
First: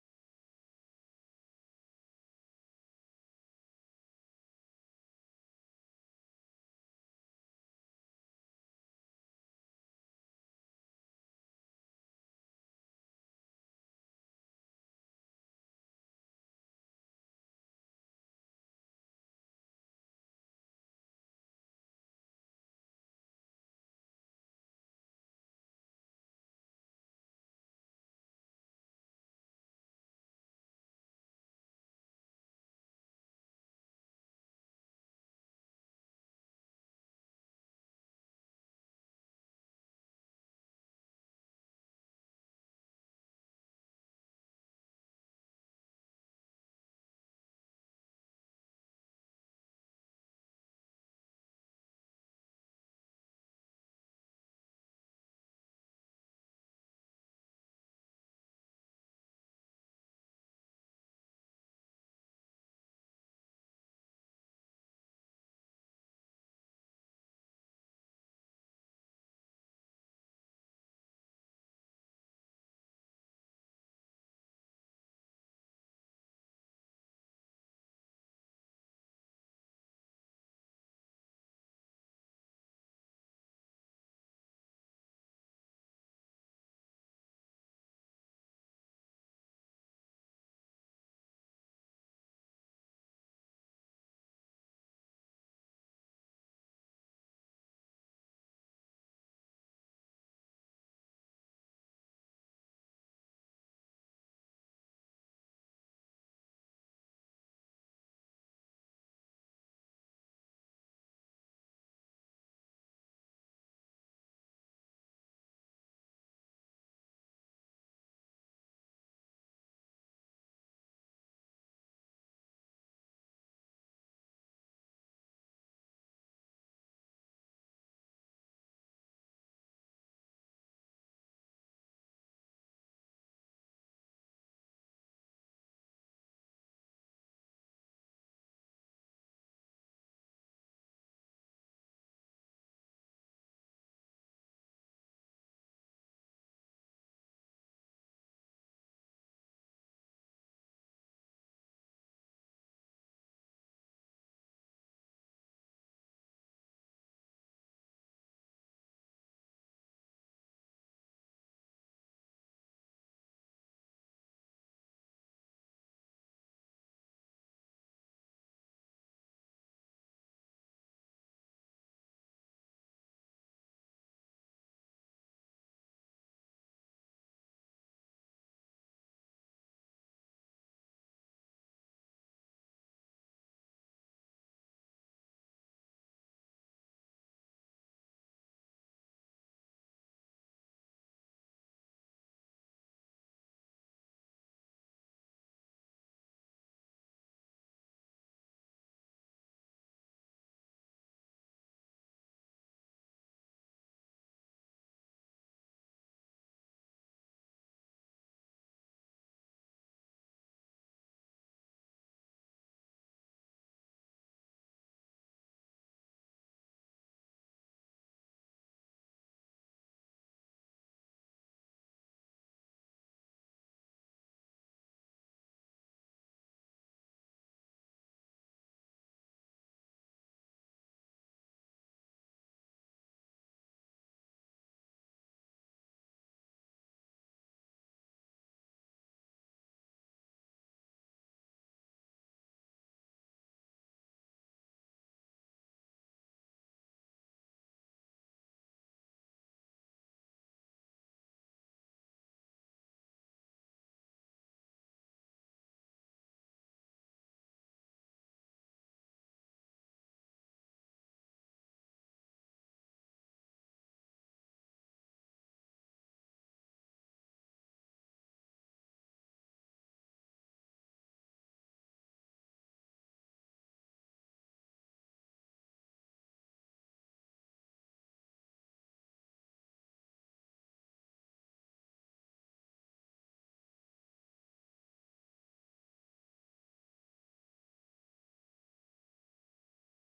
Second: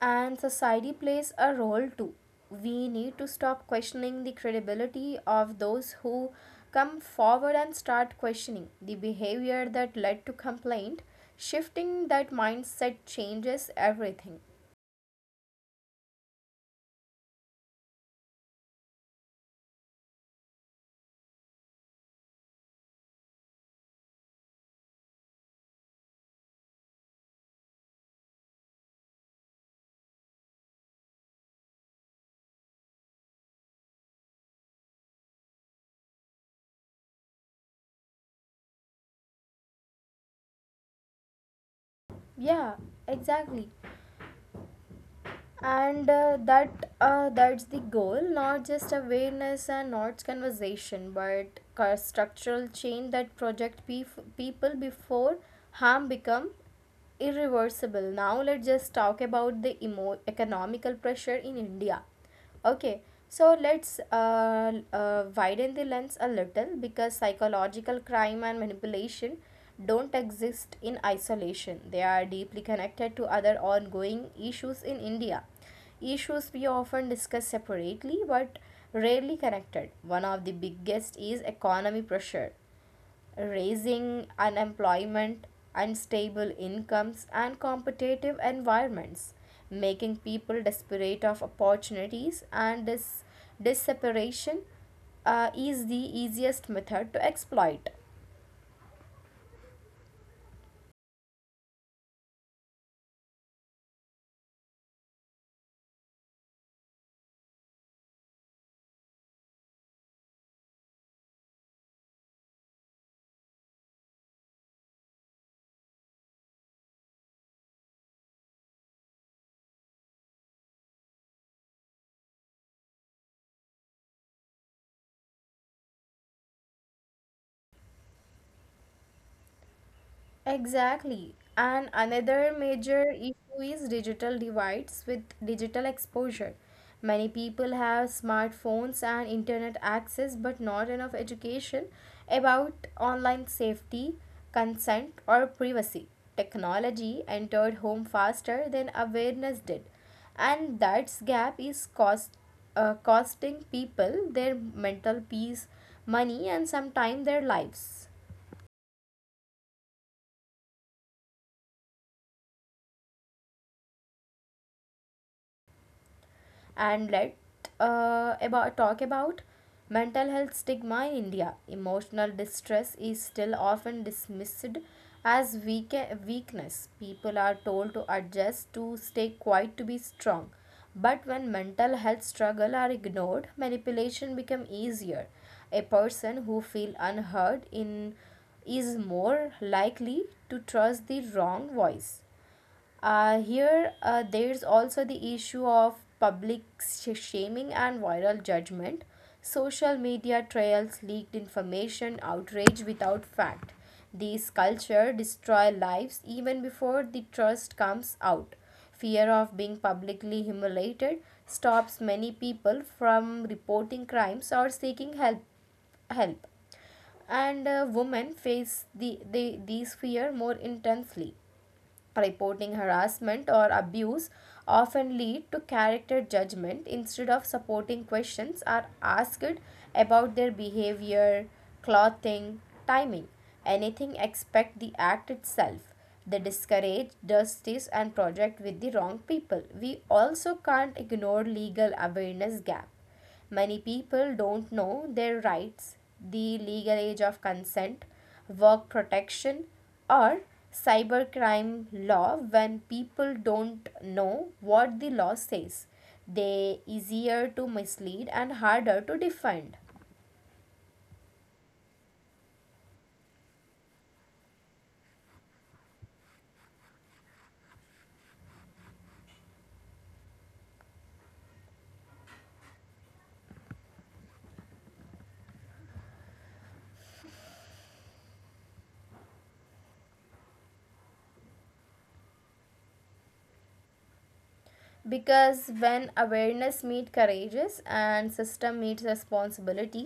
[SPEAKER 1] And society plays a role too. We need to stop questioning the credibility of those who come forward and start questioning the behavior that led to complaint. Shifting that mindset changes everything. Yeah, exactly. And that's the goal, not just awareness and not conversation but structural change that project people before harm become irreversible. Now let's just talk about the economical pressure in India. Okay, so let's widen the lens a little, because psychological crime and manipulation don't exist in isolation. They are deeply connected to other ongoing issues in India. Issues we often discuss separately but rarely connected. One of the biggest is economy pressure, raising unemployment, unstable incomes, and competitive environments, making people desperate of opportunities. And this separation is the easiest method to exploit. Exactly. And another major issue is digital divides with digital exposure. Many people have smartphones and internet access, but not enough education about online safety, consent, or privacy. Technology entered home faster than awareness did, and that gap is costing people their mental peace, money, and sometimes their lives. And let about talk about mental health stigma in India. Emotional distress is still often dismissed as weakness. People are told to adjust, to stay quiet, to be strong. But when mental health struggle are ignored, manipulation become easier. A person who feel unheard in is more likely to trust the wrong voice. Here, there's also the issue of public shaming and viral judgment. Social media trails, leaked information, outrage without fact. These culture destroy lives even before the trust comes out. Fear of being publicly humiliated stops many people from reporting crimes or seeking help. Help. And women face the these fear more intensely. Reporting harassment or abuse often lead to character judgment instead of supporting. Questions are asked about their behavior, clothing, timing, anything except the act itself. They discourage justice and project with the wrong people. We also can't ignore legal awareness gap. Many people don't know their rights, the legal age of consent, work protection, or cybercrime law. When people don't know what the law says, they are easier to mislead and harder to defend. Because when awareness meets courageous and system meets responsibility,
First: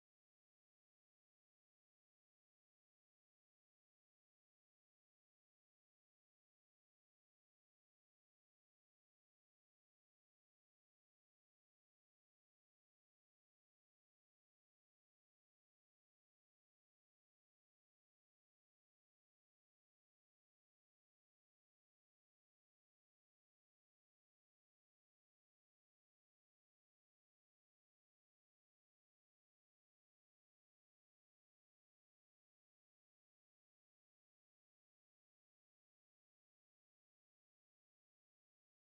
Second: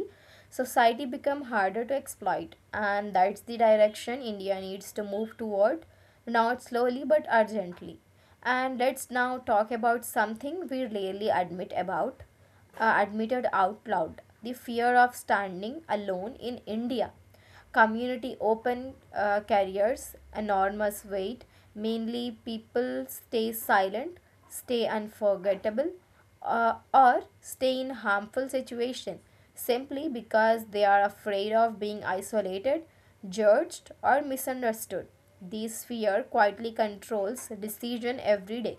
[SPEAKER 1] society become harder to exploit, and that's the direction India needs to move toward, not slowly but urgently. And let's now talk about something we rarely admit about, admitted out loud, the fear of standing alone in India. Community open carriers enormous weight. Mainly, people stay silent, stay unforgettable, or stay in harmful situation simply because they are afraid of being isolated, judged, or misunderstood. This fear quietly controls decision every day.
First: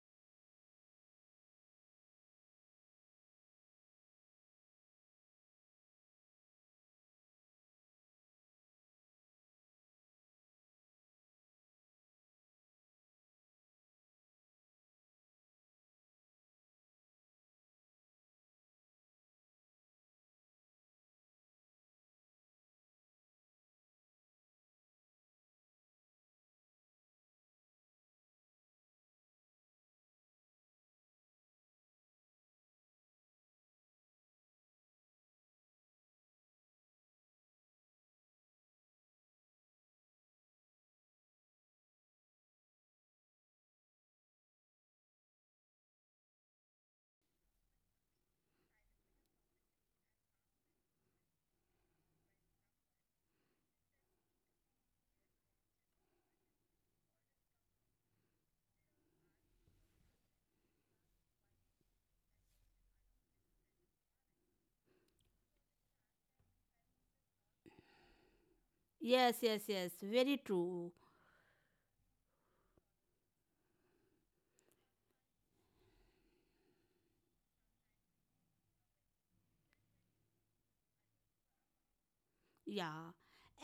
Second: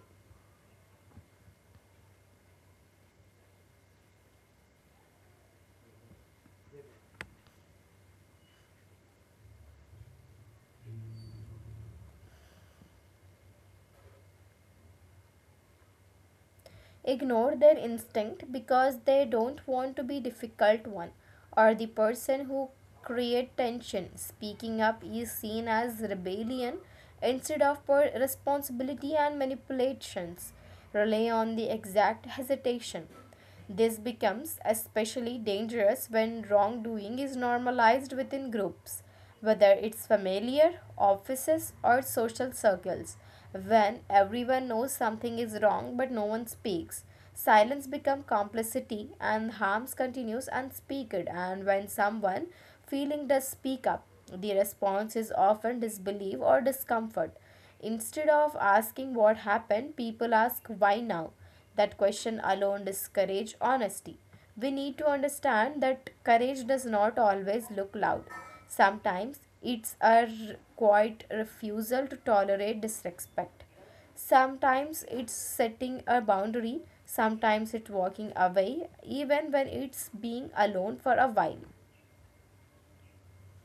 [SPEAKER 1] Ignore their instinct because they don't want to be difficult one or the person who create tension. Speaking up is seen as rebellion instead of responsibility, and manipulations rely on the exact hesitation. This becomes especially dangerous when wrongdoing is normalized within groups, whether it's familiar, offices, or social circles. When everyone knows something is wrong but no one speaks, silence becomes complicity and harms continues unspeaked. And when someone feeling does speak up, the response is often disbelief or discomfort. Instead of asking what happened, people ask why now. That question alone discourages honesty. We need to understand that courage does not always look loud. Sometimes
[SPEAKER 2] Yes, yes, yes.
[SPEAKER 1] it's a
[SPEAKER 2] Very true.
[SPEAKER 1] quiet refusal to tolerate disrespect. Sometimes it's setting a boundary, sometimes it's walking away, even when it's being alone for a while.
[SPEAKER 2] Yeah.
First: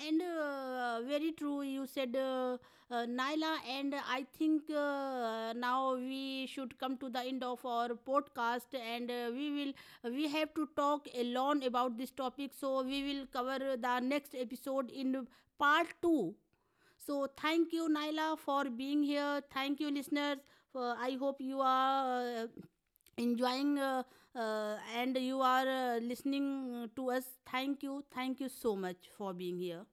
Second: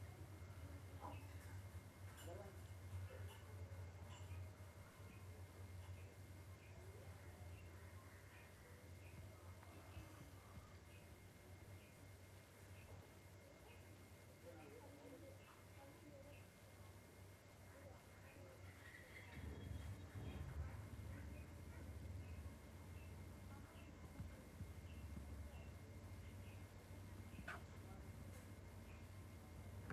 [SPEAKER 2] And very true. You said Naila, and I think now we should come to the end of our podcast, and we have to talk alone about this topic. So we will cover the next episode in part two. So thank you, Naila, for being here. Thank you, listeners. For I hope you are enjoying and you are listening to us. Thank you. Thank you so much for being here.